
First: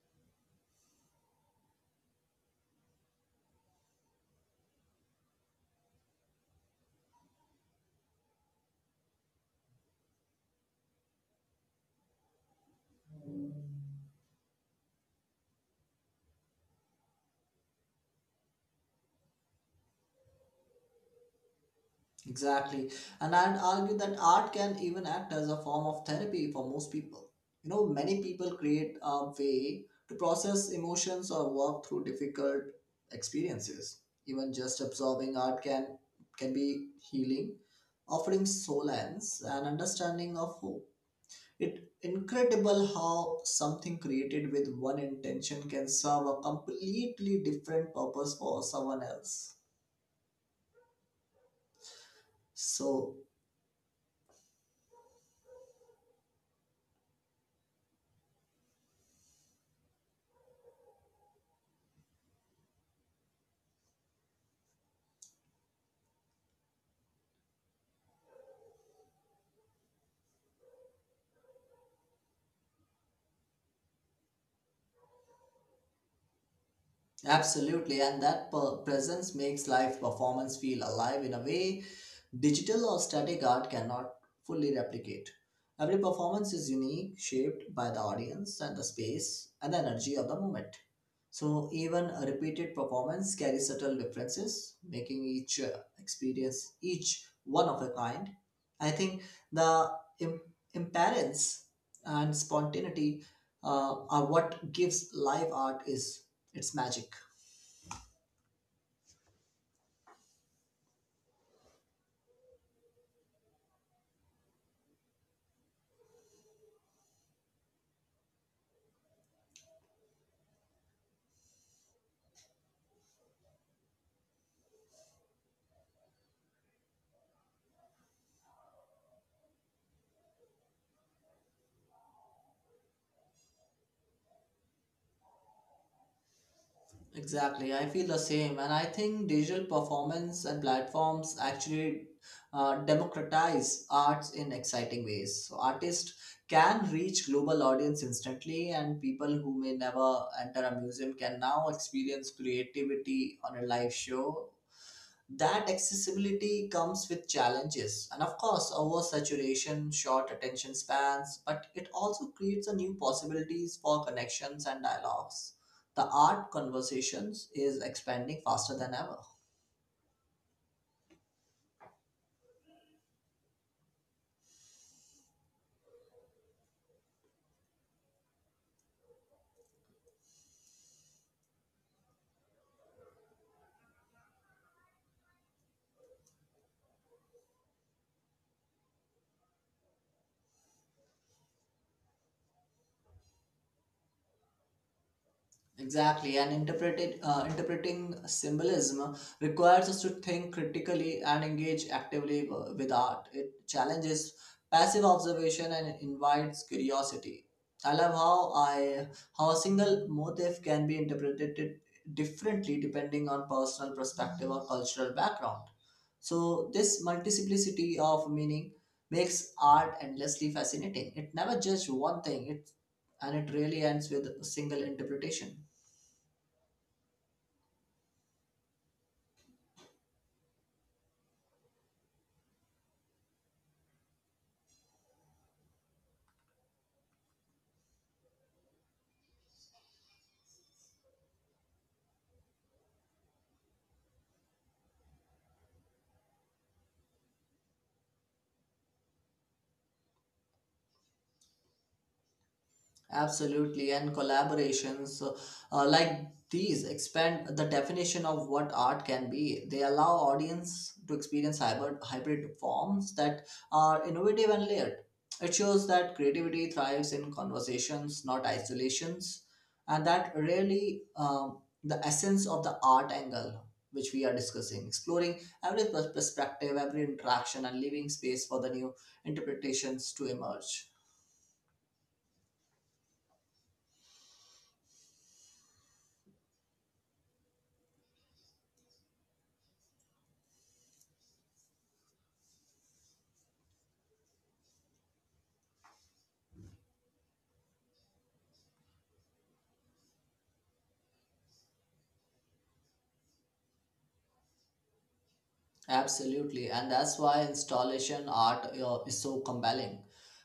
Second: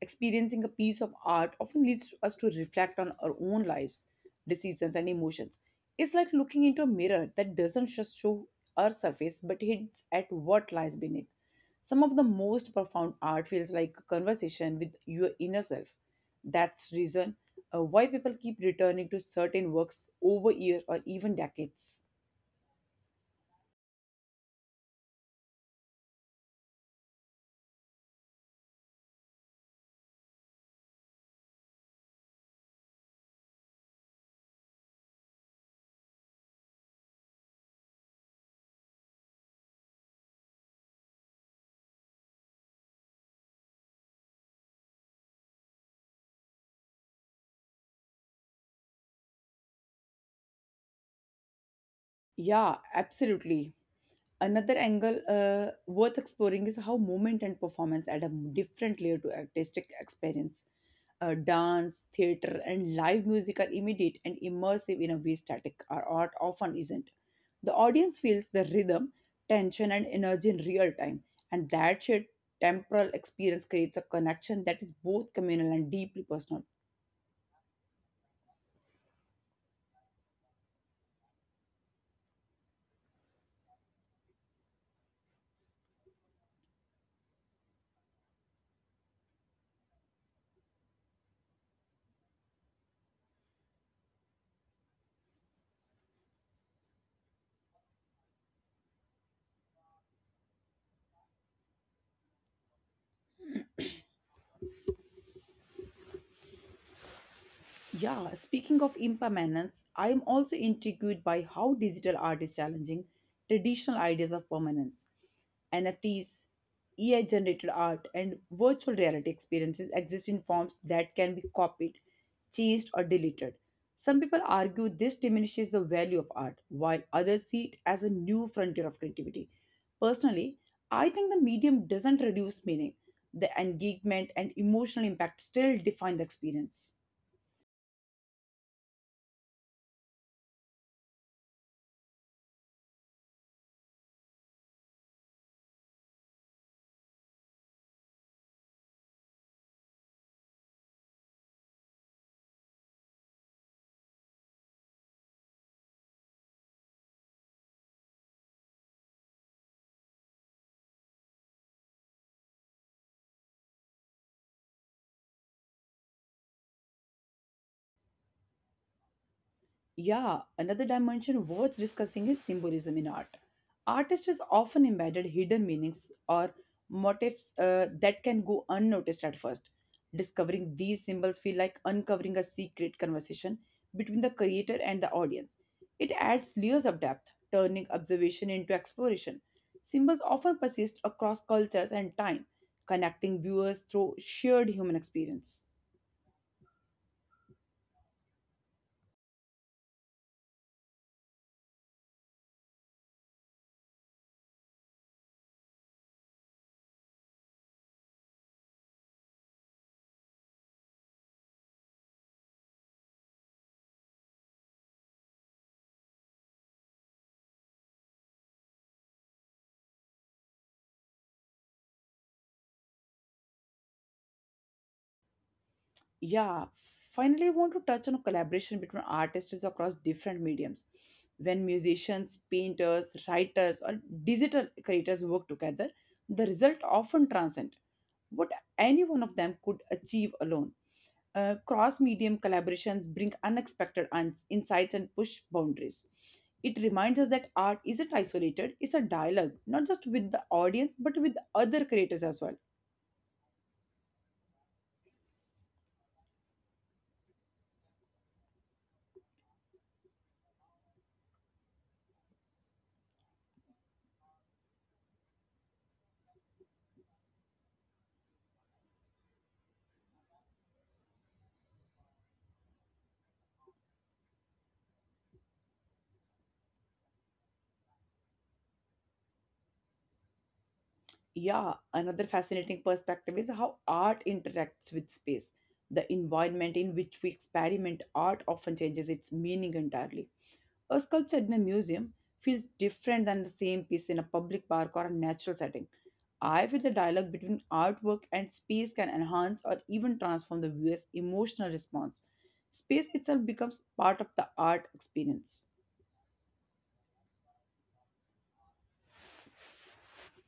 Speaker 1: Experiencing a piece of art often leads us to reflect on our own lives, decisions, and emotions. It's like looking into a mirror that doesn't just show our surface but hints at what lies beneath. Some of the most profound art feels like a conversation with your inner self. That's reason uh, why people keep returning to certain works over years or even decades.
Speaker 2: Exactly. And I'd argue that art can even act as a form of therapy for most people. You know, many people create a way to process emotions or walk through difficult experiences. Even just absorbing art can can be healing, offering solace and understanding of hope. It incredible how something created with one intention can serve a completely different purpose for someone else.
Speaker 1: Yeah,
Speaker 2: So
Speaker 1: absolutely. Another angle uh, worth exploring is how movement and performance add a different layer to artistic experience. Uh, dance, theater, and live music are immediate and immersive in a way static or art often isn't. The audience feels the rhythm, tension, and energy in real time, and that shared temporal experience creates a connection that is both communal and deeply personal.
Speaker 2: absolutely, and that per- presence makes live performance feel alive in a way digital or static art cannot fully replicate. Every performance is unique, shaped by the audience and the space and the energy of the moment. So, even a repeated performance carries subtle differences, making each uh, experience each one of a kind. I think the Im- imperance and spontaneity uh, are what gives live art is its magic.
Speaker 1: Yeah, speaking of impermanence, I am also intrigued by how digital art is challenging traditional ideas of permanence. N F Ts, A I generated art, and virtual reality experiences exist in forms that can be copied, changed, or deleted. Some people argue this diminishes the value of art, while others see it as a new frontier of creativity. Personally, I think the medium doesn't reduce meaning. The engagement and emotional impact still define the experience.
Speaker 2: Exactly, I feel the same, and I think digital performance and platforms actually uh, democratize arts in exciting ways. So artists can reach global audience instantly, and people who may never enter a museum can now experience creativity on a live show. That accessibility comes with challenges and of course oversaturation short attention spans, but it also creates a new possibilities for connections and dialogues. The art conversations is expanding faster than ever.
Speaker 1: Yeah, another dimension worth discussing is symbolism in art. Artists is often embedded hidden meanings or motifs uh, that can go unnoticed at first. Discovering these symbols feel like uncovering a secret conversation between the creator and the audience. It adds layers of depth, turning observation into exploration. Symbols often persist across cultures and time connecting viewers through shared human experience.
Speaker 2: Exactly, and interpreted, uh, interpreting symbolism requires us to think critically and engage actively w- with art. It challenges passive observation and invites curiosity. I love how I how a single motif can be interpreted differently depending on personal perspective or cultural background. So this multiplicity of meaning makes art endlessly fascinating. It never just one thing. It and it really ends with a single interpretation.
Speaker 1: Yeah, finally, I want to touch on collaboration between artists across different mediums. When musicians, painters, writers, or digital creators work together, the result often transcends what any one of them could achieve alone. Uh, Cross medium collaborations bring unexpected uns- insights and push boundaries. It reminds us that art isn't isolated, it's a dialogue, not just with the audience, but with other creators as well.
Speaker 2: Absolutely, and collaborations uh, uh, like these expand the definition of what art can be. They allow audience to experience hybrid, hybrid forms that are innovative and layered. It shows that creativity thrives in conversations, not isolations, and that really um, the essence of the art angle which we are discussing, exploring every pers- perspective, every interaction, and leaving space for the new interpretations to emerge.
Speaker 1: Yeah, another fascinating perspective is how art interacts with space. The environment in which we experiment art often changes its meaning entirely. A sculpture in a museum feels different than the same piece in a public park or a natural setting. I feel the dialogue between artwork and space can enhance or even transform the viewer's emotional response. Space itself becomes part of the art experience.
Speaker 2: Absolutely, and that's why installation art uh, is so compelling.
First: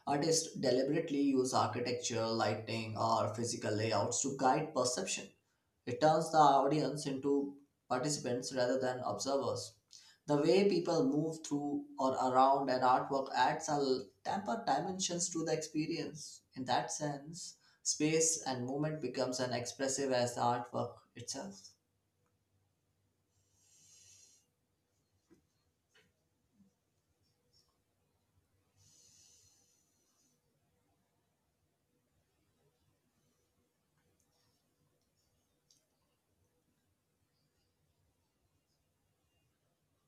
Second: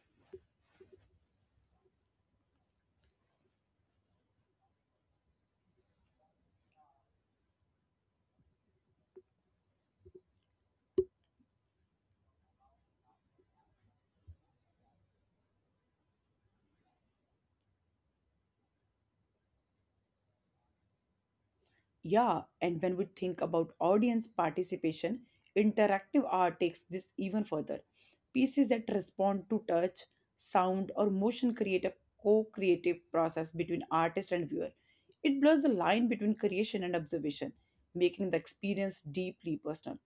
Speaker 2: Artists deliberately use architecture, lighting, or physical layouts to guide perception. It turns the audience into participants rather than observers. The way people move through or around an artwork adds a l- temper dimensions to the experience. In that sense, space and movement becomes as expressive as the artwork itself.
Speaker 1: Yeah, and when we think about audience participation, interactive art takes this even further. Pieces that respond to touch, sound, or motion create a co creative process between artist and viewer. It blurs the line between creation and observation, making the experience deeply personal.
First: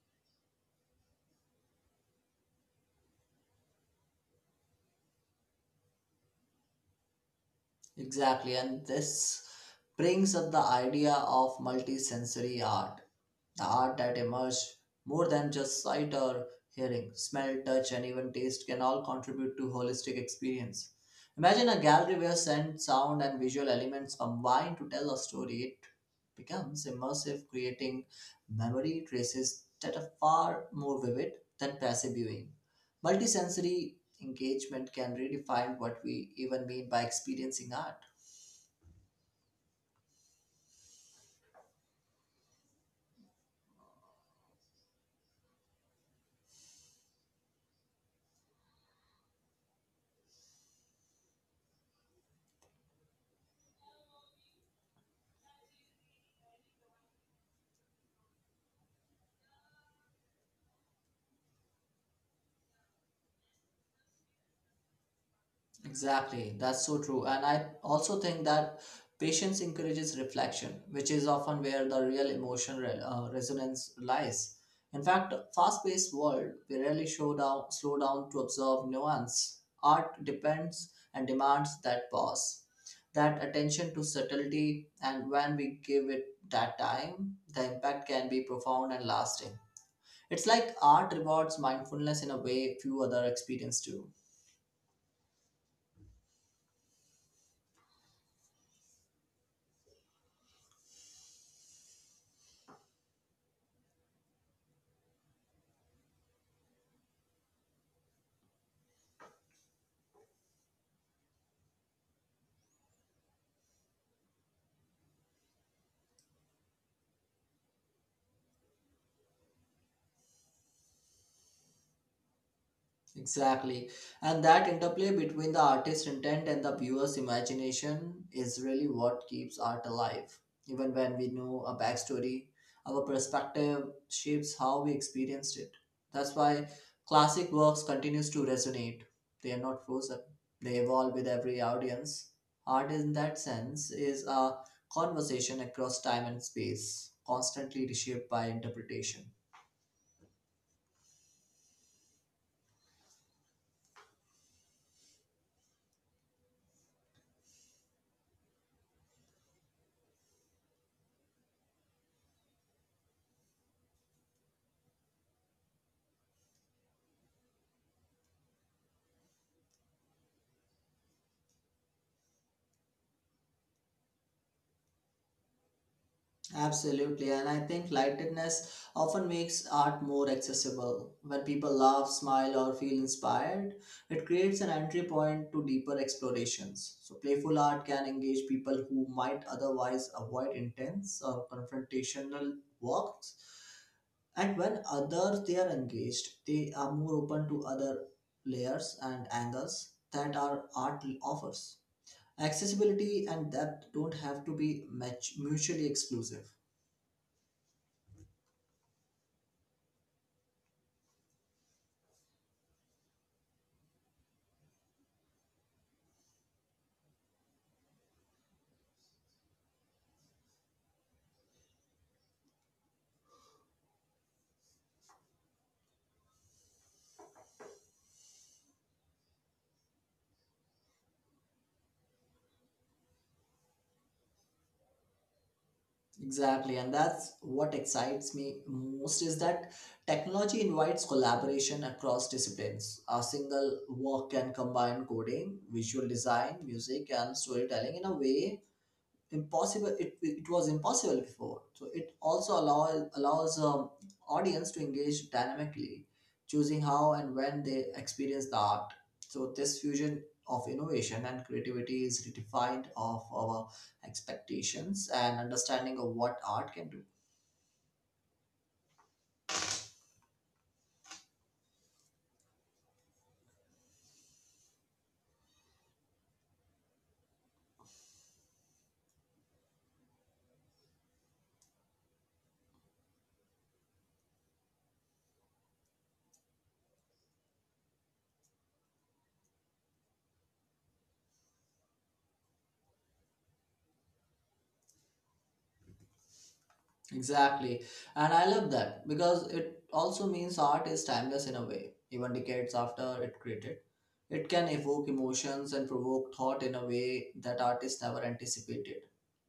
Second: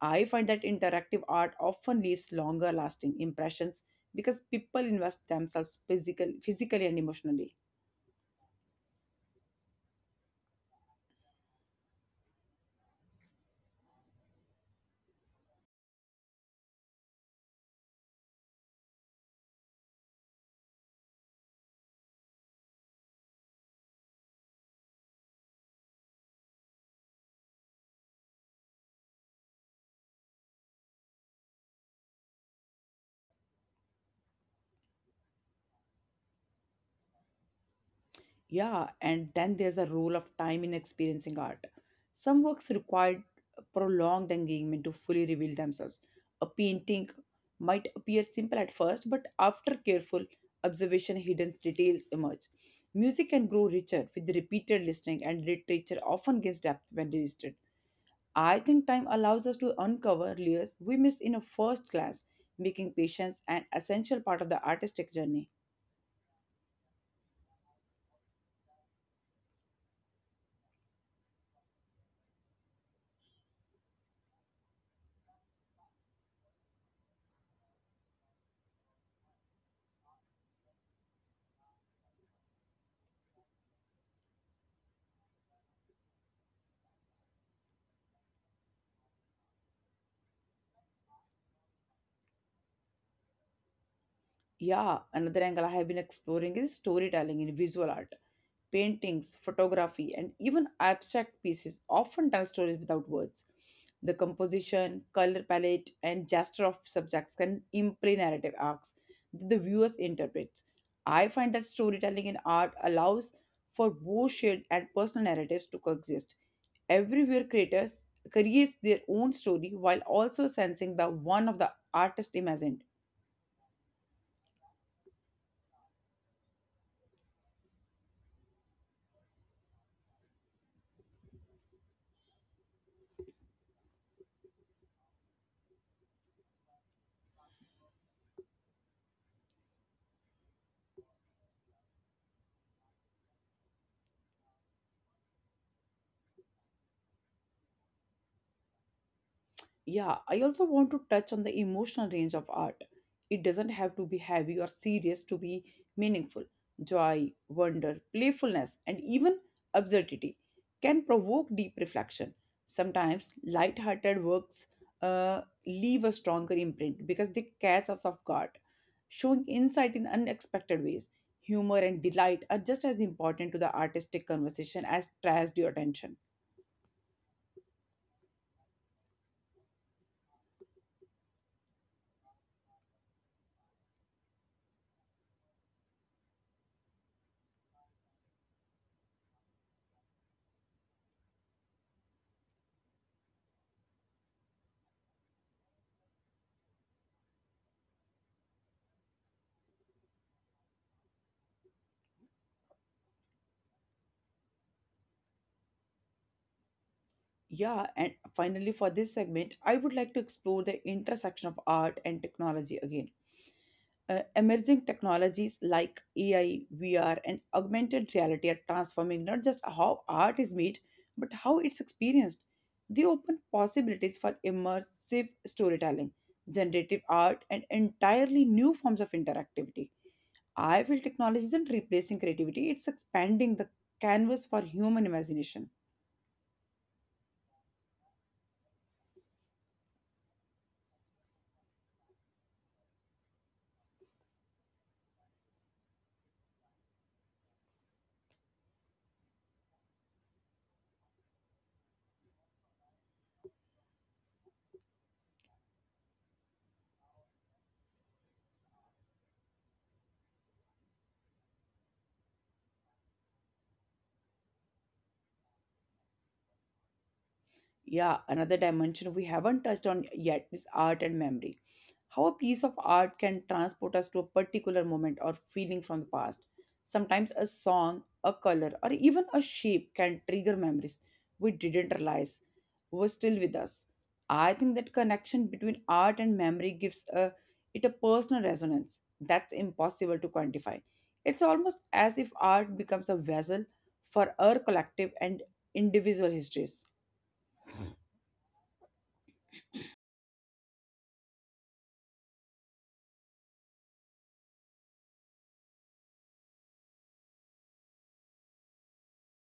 Speaker 1: I find that interactive art often leaves longer lasting impressions because people invest themselves physical, physically and emotionally.
Speaker 2: Exactly, and this brings up the idea of multisensory art, the art that emerged more than just sight or hearing. Smell, touch, and even taste can all contribute to holistic experience. Imagine a gallery where scent, sound, and visual elements combine to tell a story. It becomes immersive, creating memory traces that are far more vivid than passive viewing. Multisensory engagement can redefine what we even mean by experiencing art.
Speaker 1: Yeah, and then there's a role of time in experiencing art. Some works require prolonged engagement to fully reveal themselves. A painting might appear simple at first, but after careful observation, hidden details emerge. Music can grow richer with repeated listening, and literature often gains depth when revisited. I think time allows us to uncover layers we miss in a first glance, making patience an essential part of the artistic journey.
Speaker 2: Exactly, that's so true. And I also think that patience encourages reflection, which is often where the real emotion re- uh, resonance lies. In fact, fast-paced world, we rarely show down, slow down to observe nuance. Art depends and demands that pause, that attention to subtlety, and when we give it that time, the impact can be profound and lasting. It's like art rewards mindfulness in a way few other experience do.
Speaker 1: Yeah, another angle I have been exploring is storytelling in visual art. Paintings, photography, and even abstract pieces often tell stories without words. The composition, color palette, and gesture of subjects can imply narrative arcs that the viewers interprets. I find that storytelling in art allows for both shared and personal narratives to coexist. Everywhere creators creates their own story while also sensing the one of the artist imagined.
Speaker 2: Exactly. And that interplay
Speaker 1: He was
Speaker 2: between the
Speaker 1: also a
Speaker 2: artist's intent
Speaker 1: member
Speaker 2: and the
Speaker 1: of
Speaker 2: viewer's
Speaker 1: the Society
Speaker 2: imagination is really
Speaker 1: of
Speaker 2: what
Speaker 1: Artists.
Speaker 2: keeps art alive. Even when we know a backstory, our perspective shapes how we experienced it. That's why classic works continues to resonate. They are not frozen. They evolve with every audience. Art in that sense is a conversation across time and space, constantly reshaped by interpretation.
Speaker 1: Yeah, I also want to touch on the emotional range of art. It doesn't have to be heavy or serious to be meaningful. Joy, wonder, playfulness, and even absurdity can provoke deep reflection. Sometimes light-hearted works uh, leave a stronger imprint because they catch us off guard, showing insight in unexpected ways. Humor and delight are just as important to the artistic conversation as tragedy or tension.
Speaker 2: Absolutely, and I think lightedness often makes art more accessible. When people laugh, smile, or feel inspired, it creates an entry point to deeper explorations. So, playful art can engage people who might otherwise avoid intense or confrontational works. And when others they are engaged, they are more open to other layers and angles that our art offers. Accessibility and depth don't have to be much mutually exclusive.
Speaker 1: Yeah, and finally, for this segment, I would like to explore the intersection of art and technology again. Uh, emerging technologies like A I, V R, and augmented reality are transforming not just how art is made, but how it's experienced. They open possibilities for immersive storytelling, generative art, and entirely new forms of interactivity. I feel technology isn't replacing creativity, it's expanding the canvas for human imagination.
Speaker 2: Exactly, and that's what excites me most is that technology invites collaboration across disciplines. A single work can combine coding, visual design, music, and storytelling in a way impossible it, it was impossible before. So it also allow, allows um, audience to engage dynamically, choosing how and when they experience the art. So this fusion of innovation and creativity is redefined of our expectations and understanding of what art can do.
Speaker 1: Yeah, another dimension we haven't touched on yet is art and memory. How a piece of art can transport us to a particular moment or feeling from the past. Sometimes a song, a color, or even a shape can trigger memories we didn't realize were still with us. I think that connection between art and memory gives a, it a personal resonance that's impossible to quantify. It's almost as if art becomes a vessel for our collective and individual histories.
Speaker 2: Exactly. And I love that because it also means art is timeless in a way, even decades after it created. It can evoke emotions and provoke thought in a way that artists never anticipated.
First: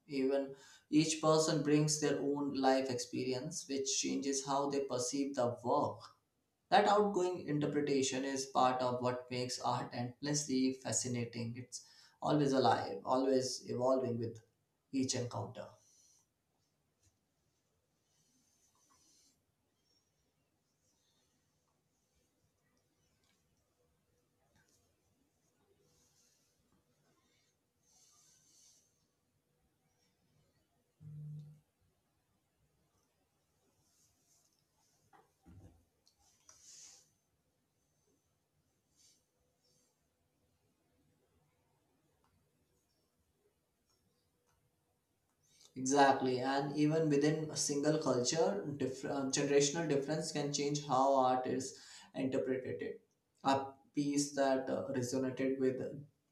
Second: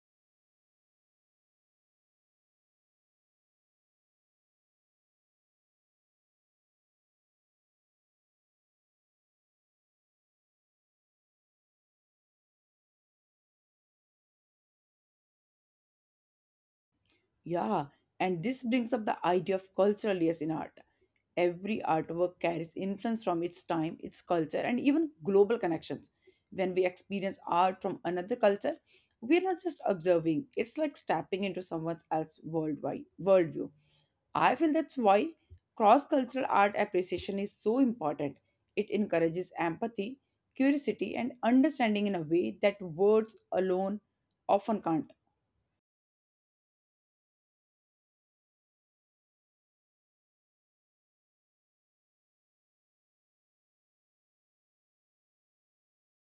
Speaker 2: Even each person brings their own life experience, which changes how they perceive the work. That outgoing interpretation is part of what makes art endlessly fascinating. It's always alive, always evolving with each encounter.
Speaker 1: Yeah, and this brings up the idea of cultural layers in art. Every artwork carries influence from its time, its culture, and even global connections. When we experience art from another culture, we are not just observing, it's like stepping into someone else's worldwide worldview. I feel that's why cross cultural art appreciation is so important. It encourages empathy, curiosity, and understanding in a way that words alone often can't.
Speaker 2: Exactly, and even within a single culture, diff- uh, generational difference can change how art is interpreted. A piece that uh, resonated with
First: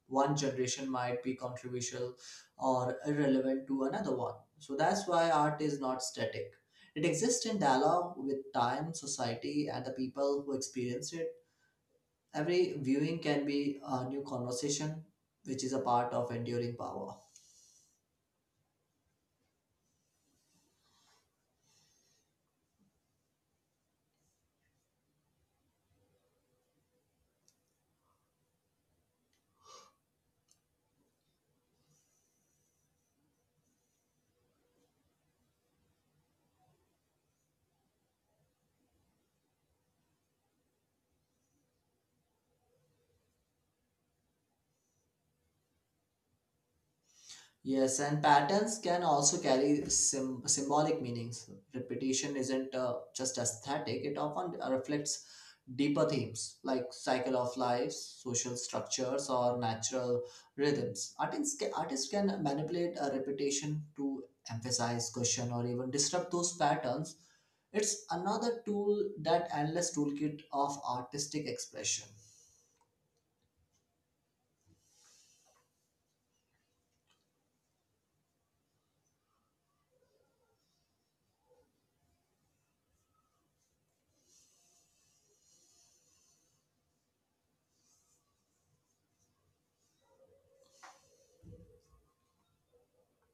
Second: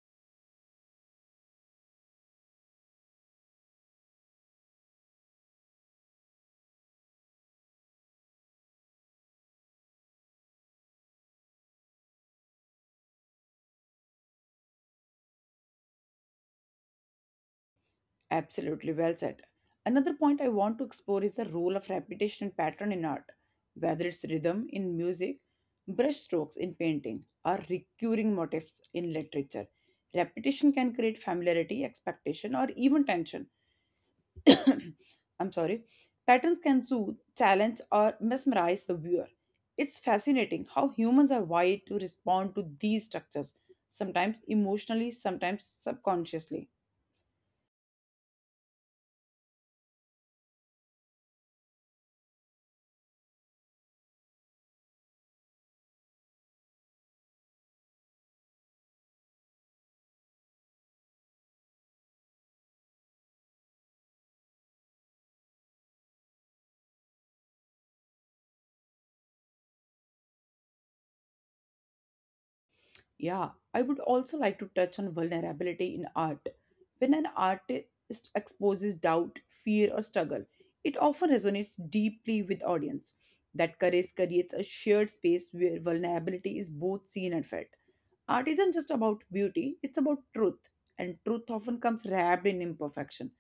Speaker 2: one generation might be controversial or irrelevant to another one. So that's why art is not static. It exists in dialogue with time, society, and the people who experience it. Every viewing can be a new conversation, which is a part of enduring power.
Speaker 1: Absolutely, well said. Another point I want to explore is the role of repetition and pattern in art, whether it's rhythm in music, brushstrokes in painting, or recurring motifs in literature. Repetition can create familiarity, expectation, or even tension. I'm sorry. Patterns can soothe, challenge, or mesmerize the viewer. It's fascinating how humans are wired to respond to these structures, sometimes emotionally, sometimes subconsciously.
Speaker 2: Yes, and patterns can also carry sym- symbolic meanings. Repetition isn't uh, just aesthetic, it often reflects deeper themes like cycle of life, social structures, or natural rhythms. Artists can, artists can manipulate a repetition to emphasize, question, or even disrupt those patterns. It's another tool that endless toolkit of artistic expression.
Speaker 1: Yeah, I would also like to touch on vulnerability in art. When an artist exposes doubt, fear, or struggle, it often resonates deeply with audience. That courage creates a shared space where vulnerability is both seen and felt. Art isn't just about beauty, it's about truth, and truth often comes wrapped in imperfection.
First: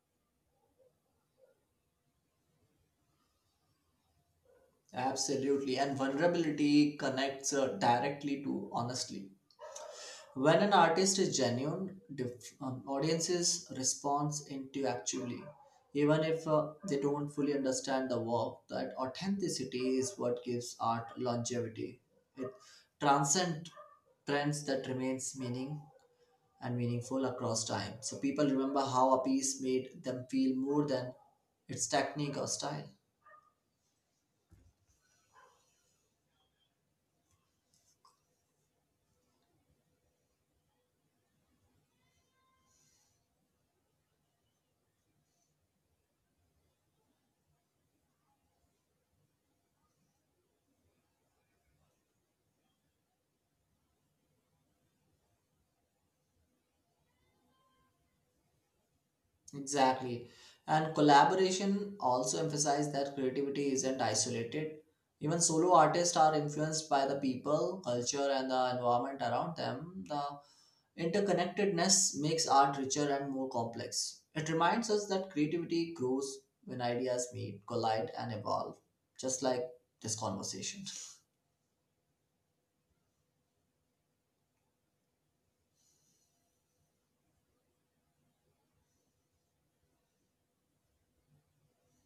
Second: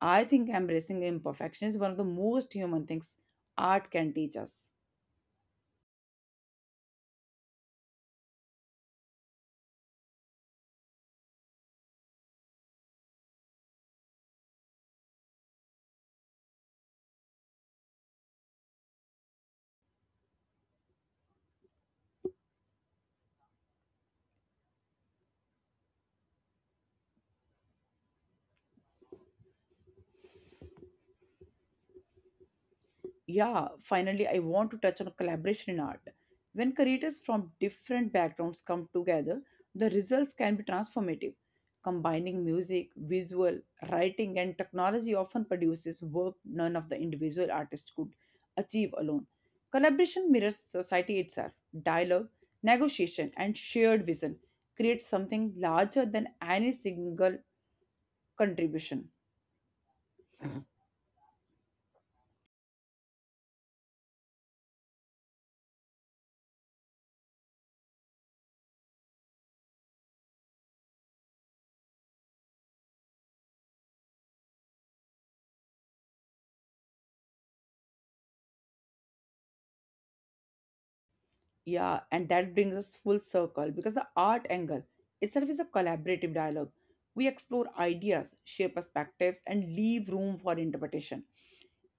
Speaker 1: I think embracing imperfection is one of the most human things art can teach us.
Speaker 2: Absolutely, and vulnerability connects uh, directly to honestly. When an artist is genuine, dif- um, audiences respond intuitively. Even if uh, they don't fully understand the work, that authenticity is what gives art longevity. It transcends trends that remains meaning and meaningful across time. So people remember how a piece made them feel more than its technique or style.
Speaker 1: Yeah, finally, I want to touch on collaboration in art. When creators from different backgrounds come together, the results can be transformative. Combining music, visual, writing and technology often produces work none of the individual artist could achieve alone. Collaboration mirrors society itself. Dialogue, negotiation and shared vision create something larger than any single contribution.
Speaker 2: Exactly. And collaboration also emphasized that creativity isn't isolated. Even solo artists are influenced by the people, culture, and the environment around them. The interconnectedness makes art richer and more complex. It reminds us that creativity grows when ideas meet, collide, and evolve, just like this conversation.
Speaker 1: Yeah, and that brings us full circle because the art angle itself is a collaborative dialogue. We explore ideas, share perspectives, and leave room for interpretation.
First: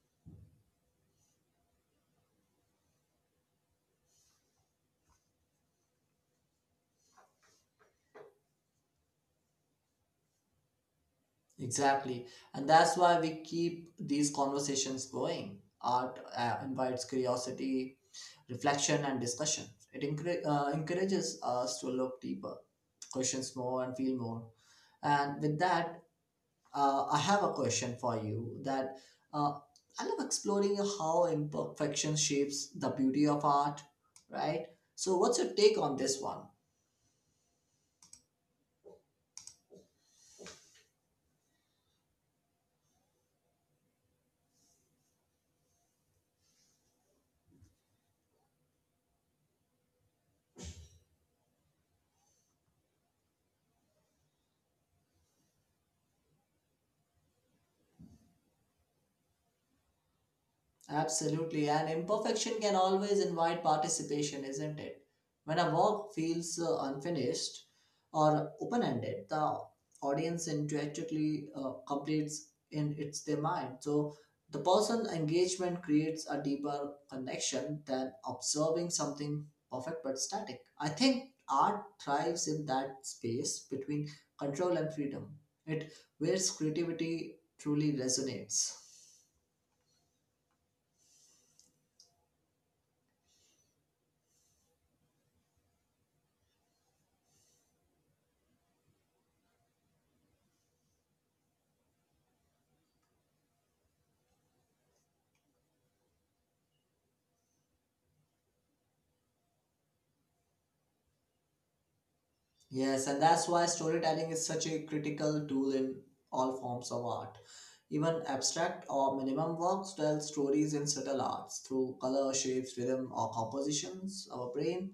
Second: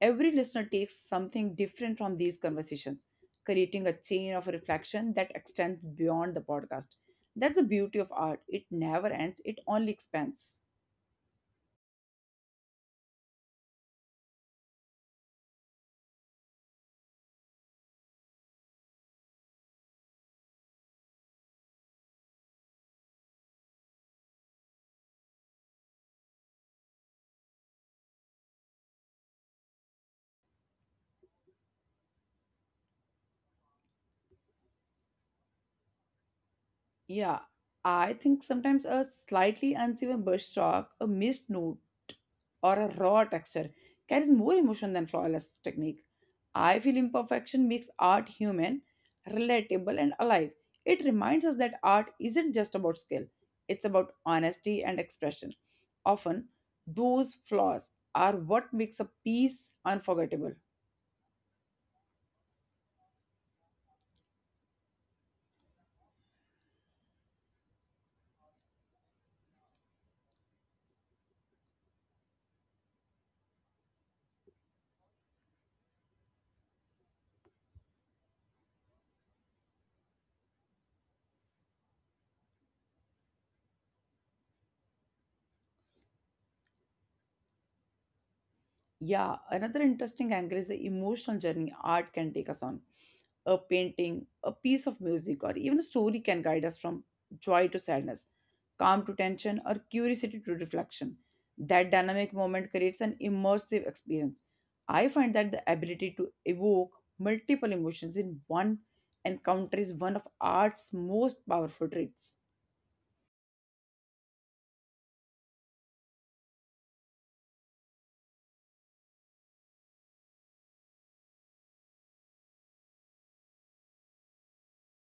Speaker 1: Every listener takes something different from these conversations, creating a chain of reflection that extends beyond the podcast. That's the beauty of art. It never ends, it only expands.
Speaker 2: Exactly. And that's why we keep these conversations going. Art uh, invites curiosity, reflection, and discussion. It encour- uh, encourages us to look deeper, questions more, and feel more. And with that, uh, I have a question for you that uh, I love exploring how imperfection shapes the beauty of art, right? So, what's your take on this one?
Speaker 1: Yeah, I think sometimes a slightly unseven brushstroke, a missed note, or a raw texture carries more emotion than flawless technique. I feel imperfection makes art human, relatable, and alive. It reminds us that art isn't just about skill, it's about honesty and expression. Often, those flaws are what makes a piece unforgettable.
Speaker 2: Absolutely, and imperfection can always invite participation, isn't it? When a work feels uh, unfinished or open ended, the audience intuitively uh, completes in its their mind. So the person engagement creates a deeper connection than observing something perfect but static. I think art thrives in that space between control and freedom. It where creativity truly resonates.
Speaker 1: Yeah, another interesting angle is the emotional journey art can take us on. A painting, a piece of music, or even a story can guide us from joy to sadness, calm to tension, or curiosity to reflection. That dynamic moment creates an immersive experience. I find that the ability to evoke multiple emotions in one encounter is one of art's most powerful traits.
Speaker 2: Yes, and that's why storytelling is such a critical tool in all forms of art. Even abstract or minimum works tell stories in subtle arts through color, shapes, rhythm, or compositions. Our brain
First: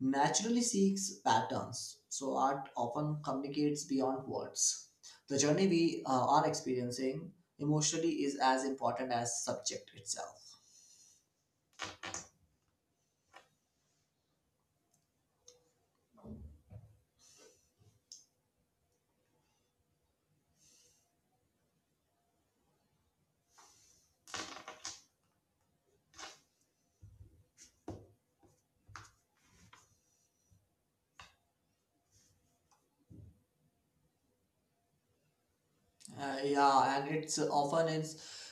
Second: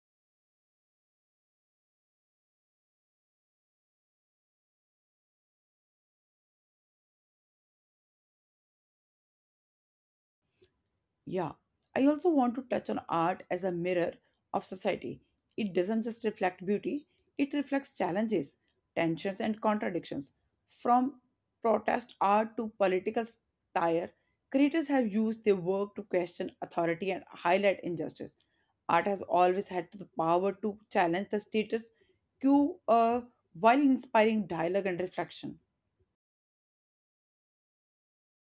Speaker 2: naturally seeks patterns, so art often communicates beyond words. The journey we uh, are experiencing emotionally is as important as subject itself.
Speaker 1: Yeah, I also want to touch on art as a mirror of society. It doesn't just reflect beauty, it reflects challenges, tensions, and contradictions. From protest art to political satire, creators have used their work to question authority and highlight injustice. Art has always had the power to challenge the status quo, uh, while inspiring dialogue and reflection.
Speaker 2: Uh, yeah, and it's often in,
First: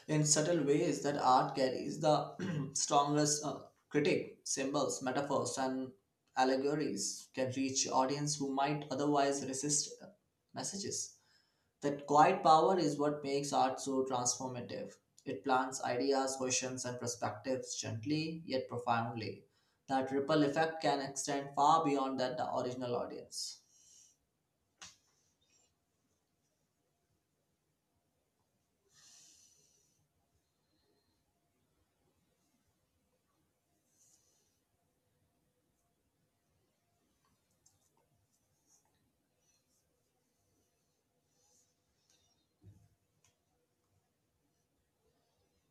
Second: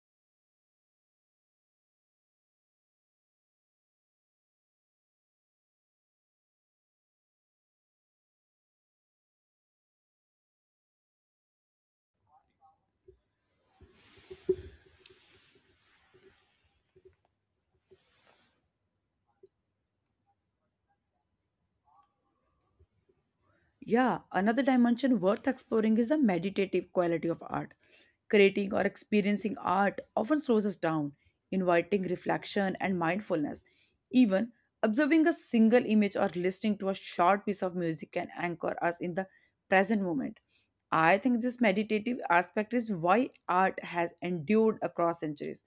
Speaker 2: in subtle ways that art carries the strongest uh, critic. Symbols, metaphors, and allegories can reach audience who might otherwise resist uh, messages. That quiet power is what makes art so transformative. It plants ideas, questions, and perspectives gently yet profoundly. That ripple effect can extend far beyond that the original audience.
Speaker 1: Yeah, another dimension worth exploring is the meditative quality of art. Creating or experiencing art often slows us down, inviting reflection and mindfulness. Even observing a single image or listening to a short piece of music can anchor us in the present moment. I think this meditative aspect is why art has endured across centuries.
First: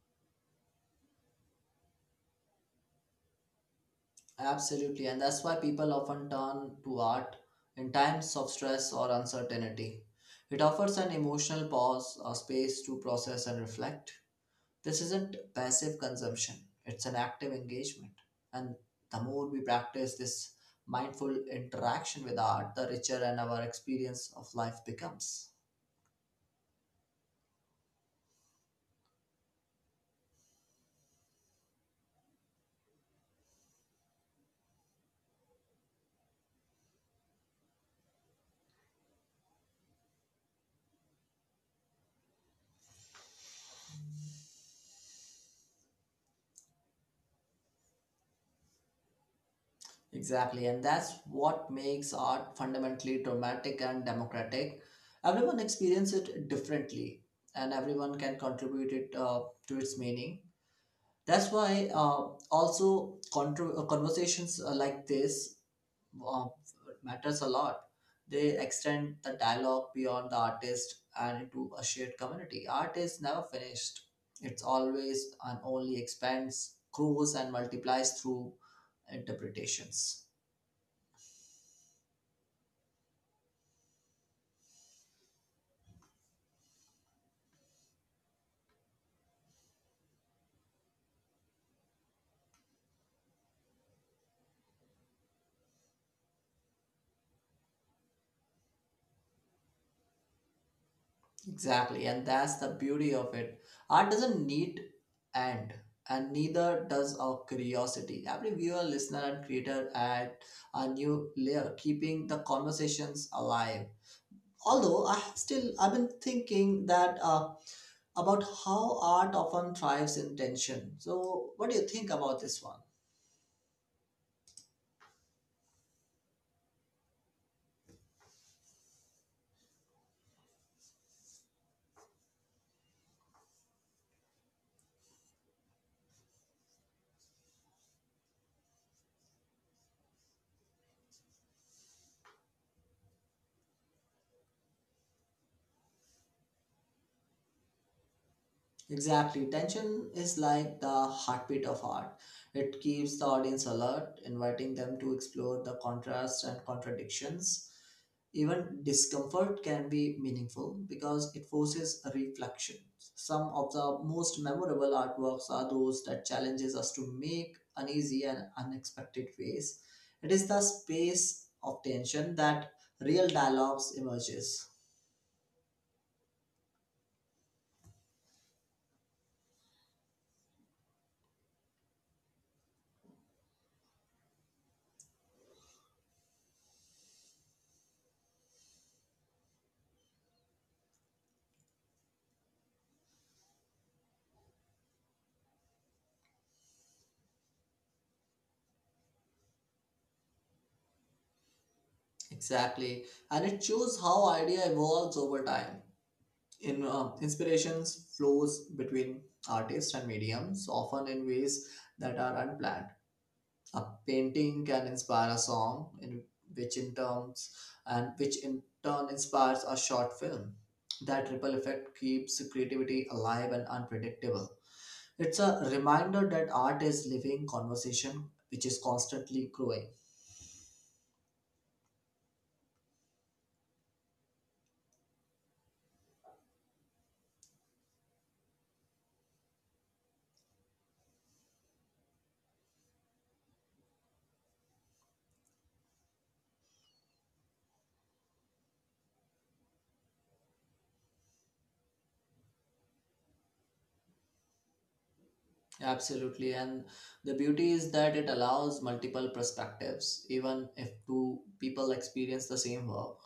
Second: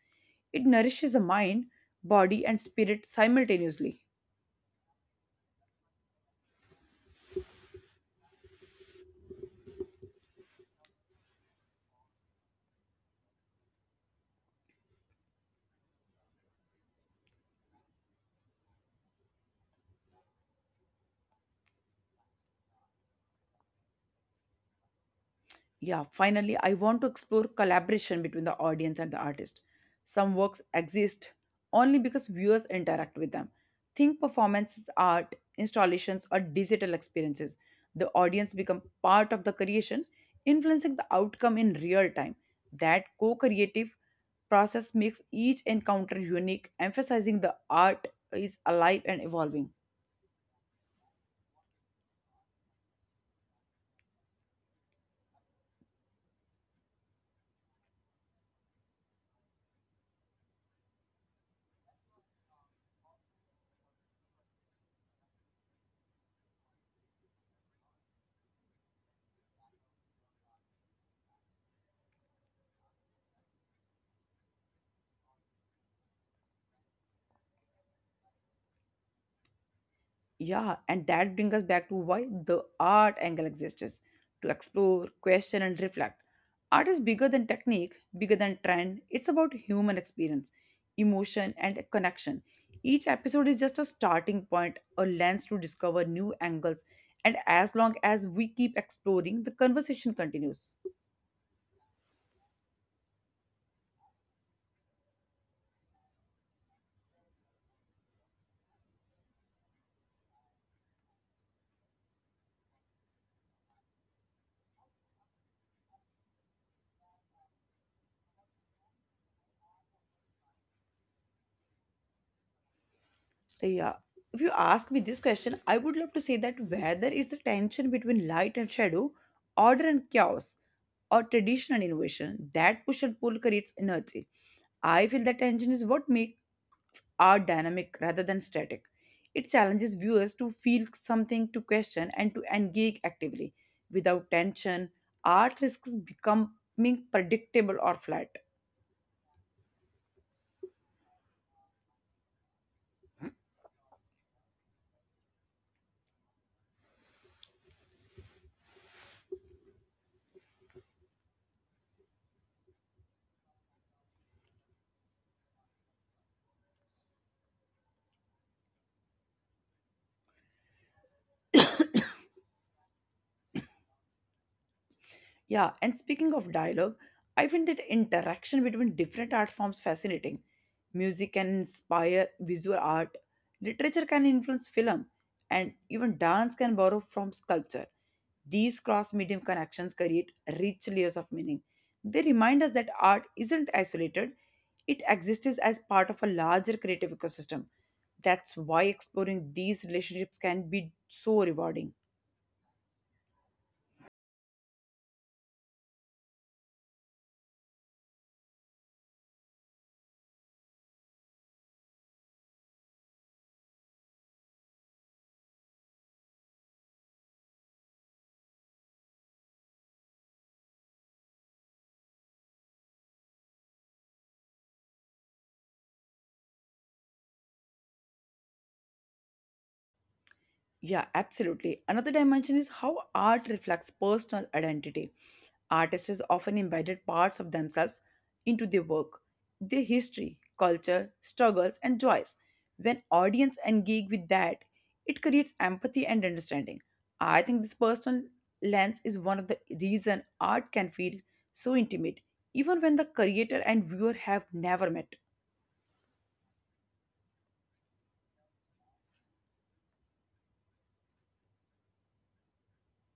Speaker 1: It nourishes the mind, body, and spirit simultaneously.
Speaker 2: Absolutely, and that's why people often turn to art in times of stress or uncertainty. It offers an emotional pause, a space to process and reflect. This isn't passive consumption, it's an active engagement. And the more we practice this mindful interaction with art, the richer and our experience of life becomes.
Speaker 1: Yeah, finally, I want to explore collaboration between the audience and the artist. Some works exist only because viewers interact with them. Think performances, art, installations, or digital experiences. The audience become part of the creation, influencing the outcome in real time. That co creative process makes each encounter unique, emphasizing the art is alive and evolving.
Speaker 2: Exactly, and that's what makes art fundamentally dramatic and democratic. Everyone experiences it differently, and everyone can contribute it uh, to its meaning. That's why uh, also contro- uh, conversations uh, like this uh, matters a lot. They extend the dialogue beyond the artist and into a shared community. Art is never finished. It's always and only expands, grows, and multiplies through interpretations.
Speaker 1: Yeah, and that brings us back to why the art angle exists to explore, question, and reflect. Art is bigger than technique, bigger than trend. It's about human experience, emotion, and connection. Each episode is just a starting point, a lens to discover new angles, and as long as we keep exploring, the conversation continues.
Speaker 2: Exactly, and that's the beauty of it. Art doesn't need end, and neither does our curiosity. Every viewer, listener, and creator add a new layer, keeping the conversations alive. Although I have still, I've been thinking that uh, about how art often thrives in tension. So, what do you think about this one?
Speaker 1: Yeah. If you ask me this question, I would love to say that whether it's a tension between light and shadow, order and chaos, or tradition and innovation, that push and pull creates energy. I feel that tension is what makes art dynamic rather than static. It challenges viewers to feel something, to question, and to engage actively. Without tension, art risks becoming predictable or flat.
Speaker 2: Exactly. Tension is like the heartbeat of art. It keeps the audience alert, inviting them to explore the contrasts and contradictions. Even discomfort can be meaningful because it forces a reflection. Some of the most memorable artworks are those that challenges us to make uneasy and unexpected ways. It is the space of tension that real dialogues emerges.
Speaker 1: Yeah, and speaking of dialogue, I find that interaction between different art forms fascinating. Music can inspire visual art, literature can influence film, and even dance can borrow from sculpture. These cross medium connections create rich layers of meaning. They remind us that art isn't isolated, it exists as part of a larger creative ecosystem. That's why exploring these relationships can be so rewarding.
Speaker 2: Exactly. And it shows how idea evolves over time in uh, inspirations flows between artists and mediums often in ways that are unplanned a painting can inspire a song in which in terms and which in turn inspires a short film that ripple effect keeps creativity alive and unpredictable it's a reminder that art is living conversation which is constantly growing.
Speaker 1: Yeah, absolutely. Another dimension is how art reflects personal identity. Artists often embedded parts of themselves into their work, their history, culture, struggles, and joys. When audience engage with that, it creates empathy and understanding. I think this personal lens is one of the reason art can feel so intimate, even when the creator and viewer have never met.
Speaker 2: Absolutely. And the beauty is that it allows multiple perspectives, even if two people experience the same work.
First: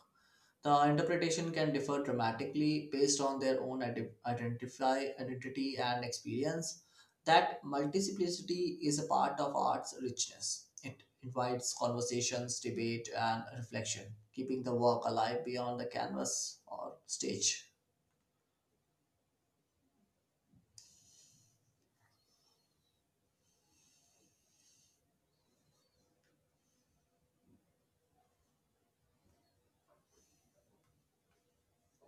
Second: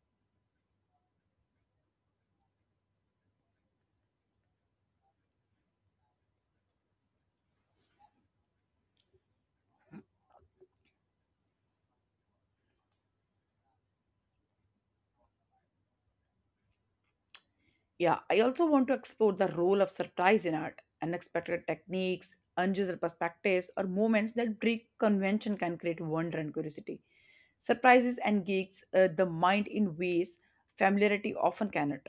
Speaker 2: The interpretation can differ dramatically based on their own ide- identify identity and experience. That multiplicity is a part of art's richness. It invites conversations, debate, and reflection, keeping the work alive beyond the canvas or stage.
Speaker 1: Yeah, I also want to explore the role of surprise in art, unexpected techniques, unusual perspectives, or moments that break convention can create wonder and curiosity. Surprises engage uh, the mind in ways familiarity often cannot.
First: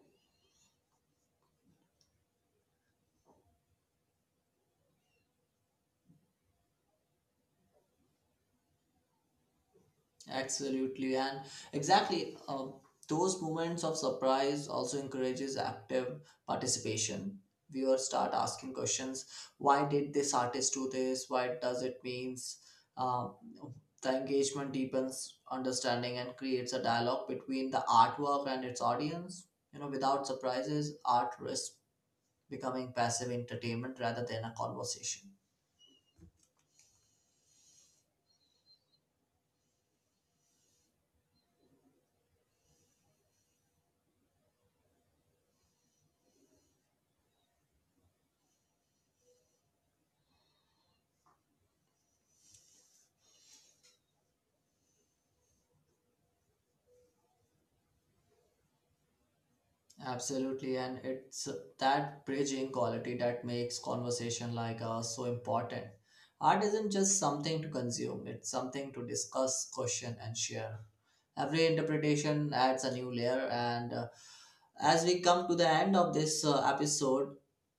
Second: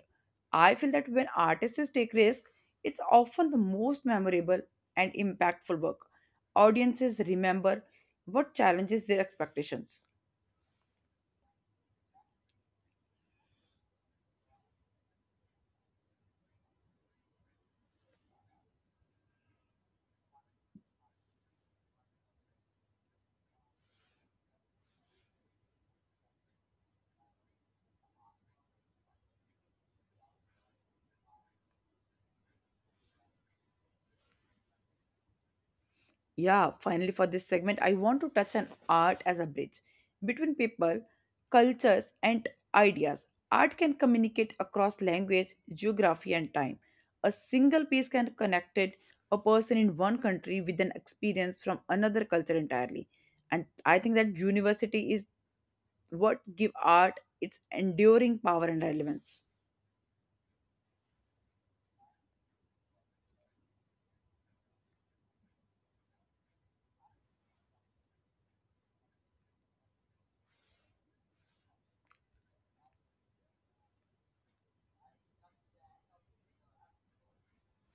Speaker 1: I feel that when artists take risks, it's often the most memorable and impactful work. Audiences remember what challenges their expectations.
Speaker 2: Absolutely, and exactly. Uh, those moments of surprise also encourages active participation. Viewers start asking questions: Why did this artist do this? Why does it means? Uh, the engagement deepens understanding and creates a dialogue between the artwork and its audience. You know, without surprises, art risks becoming passive entertainment rather than a conversation.
Speaker 1: Yeah, finally, for this segment, I want to touch on art as a bridge between people, cultures, and ideas. Art can communicate across language, geography, and time. A single piece can connect it, a person in one country with an experience from another culture entirely. And I think that university is what give art its enduring power and relevance.
Speaker 2: Absolutely, and it's that bridging quality that makes conversation like us so important. Art isn't just something to consume, it's something to discuss, question, and share. Every interpretation adds a new layer, and uh, as we come to the end of this uh, episode,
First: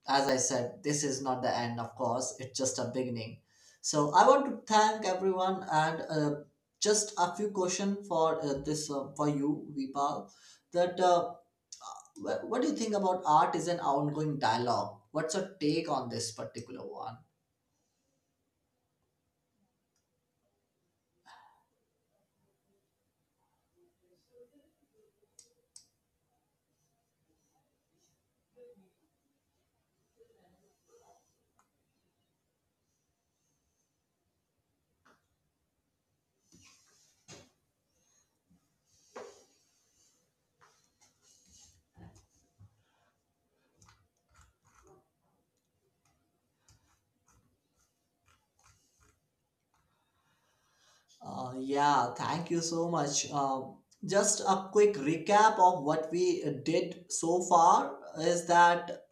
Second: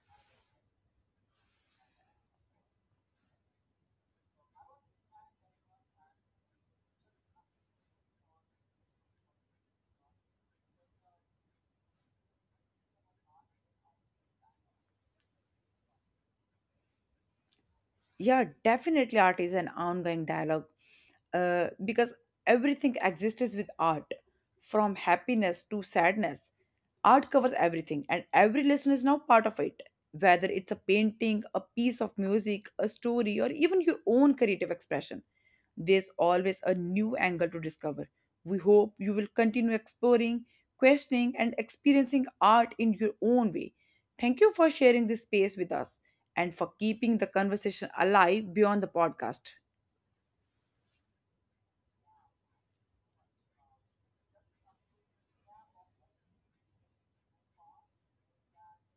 Speaker 2: as I said, this is not the end, of course, it's just a beginning. So, I want to thank everyone and uh, just a few questions for uh, this uh, for you, Vipal, that. Uh, Wh- What do you think about art is an ongoing dialogue? What's your take on this particular one?
Speaker 1: Yeah, definitely art is an ongoing dialogue uh, because everything exists with art, from happiness to sadness, art covers everything and every lesson is now part of it, whether it's a painting, a piece of music, a story or even your own creative expression. There's always a new angle to discover. We hope you will continue exploring, questioning and experiencing art in your own way. Thank you for sharing this space with us and for keeping the conversation alive beyond the podcast.
Speaker 2: Uh, yeah, thank you so much. Um, just a quick recap of what we uh, did so far is that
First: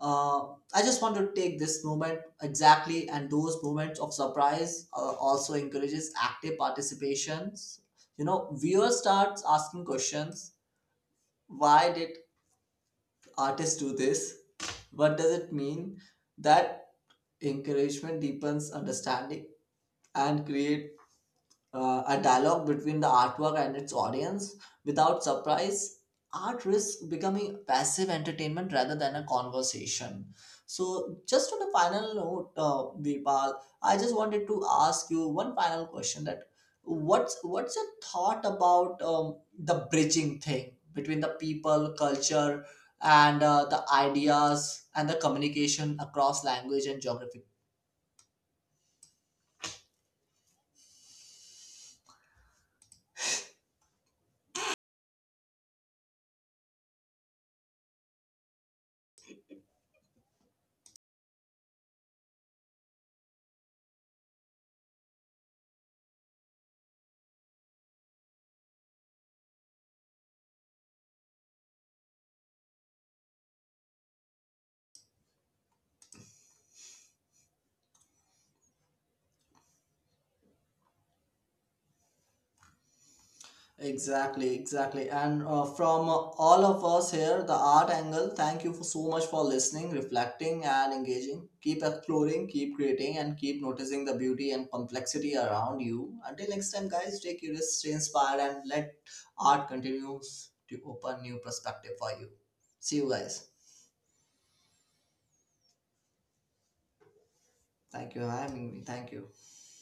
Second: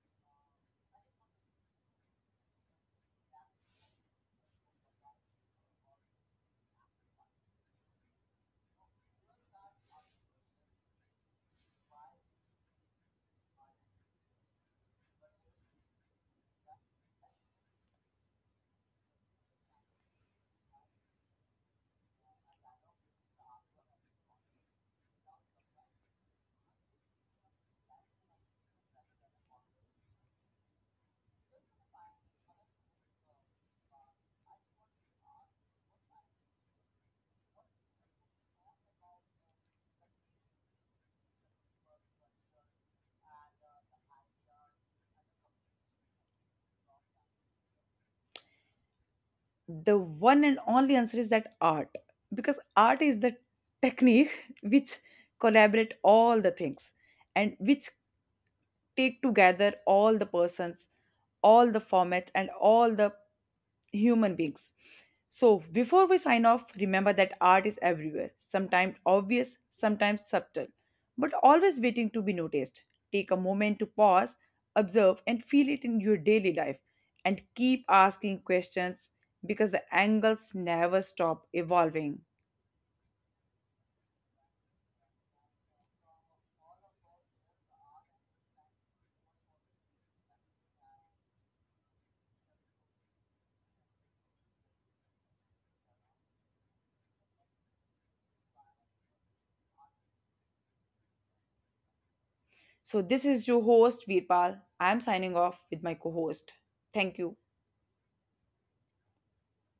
Speaker 2: uh, I just want to take this moment exactly, and those moments of surprise uh, also encourages active participations. You know, viewers starts asking questions. Why did artists do this? What does it mean? That encouragement deepens understanding and creates uh, a dialogue between the artwork and its audience without surprise art risks becoming passive entertainment rather than a conversation. So just on a final note, uh, Vipal, I just wanted to ask you one final question that what's what's your thought about um, the bridging thing between the people culture and uh, the ideas and the communication across language and geographical.
Speaker 1: The one and only answer is that art, because art is the technique which collaborate all the things, and which take together all the persons, all the formats and all the human beings. So, before we sign off, remember that art is everywhere, sometimes obvious, sometimes subtle, but always waiting to be noticed. Take a moment to pause, observe, and feel it in your daily life, and keep asking questions because the angles never stop evolving.
Speaker 2: Exactly, exactly. And uh, from uh, all of us here, the art angle, thank you for so much for listening, reflecting, and engaging. Keep exploring, keep creating, and keep noticing the beauty and complexity around you. Until next time, guys, stay curious, stay inspired, and let art continue to open new perspective for you. See
Speaker 1: So,
Speaker 2: you
Speaker 1: this
Speaker 2: guys.
Speaker 1: is your host, Virpal. I am signing off with my co host. Thank you.
Speaker 2: Thank you. I mean, thank you.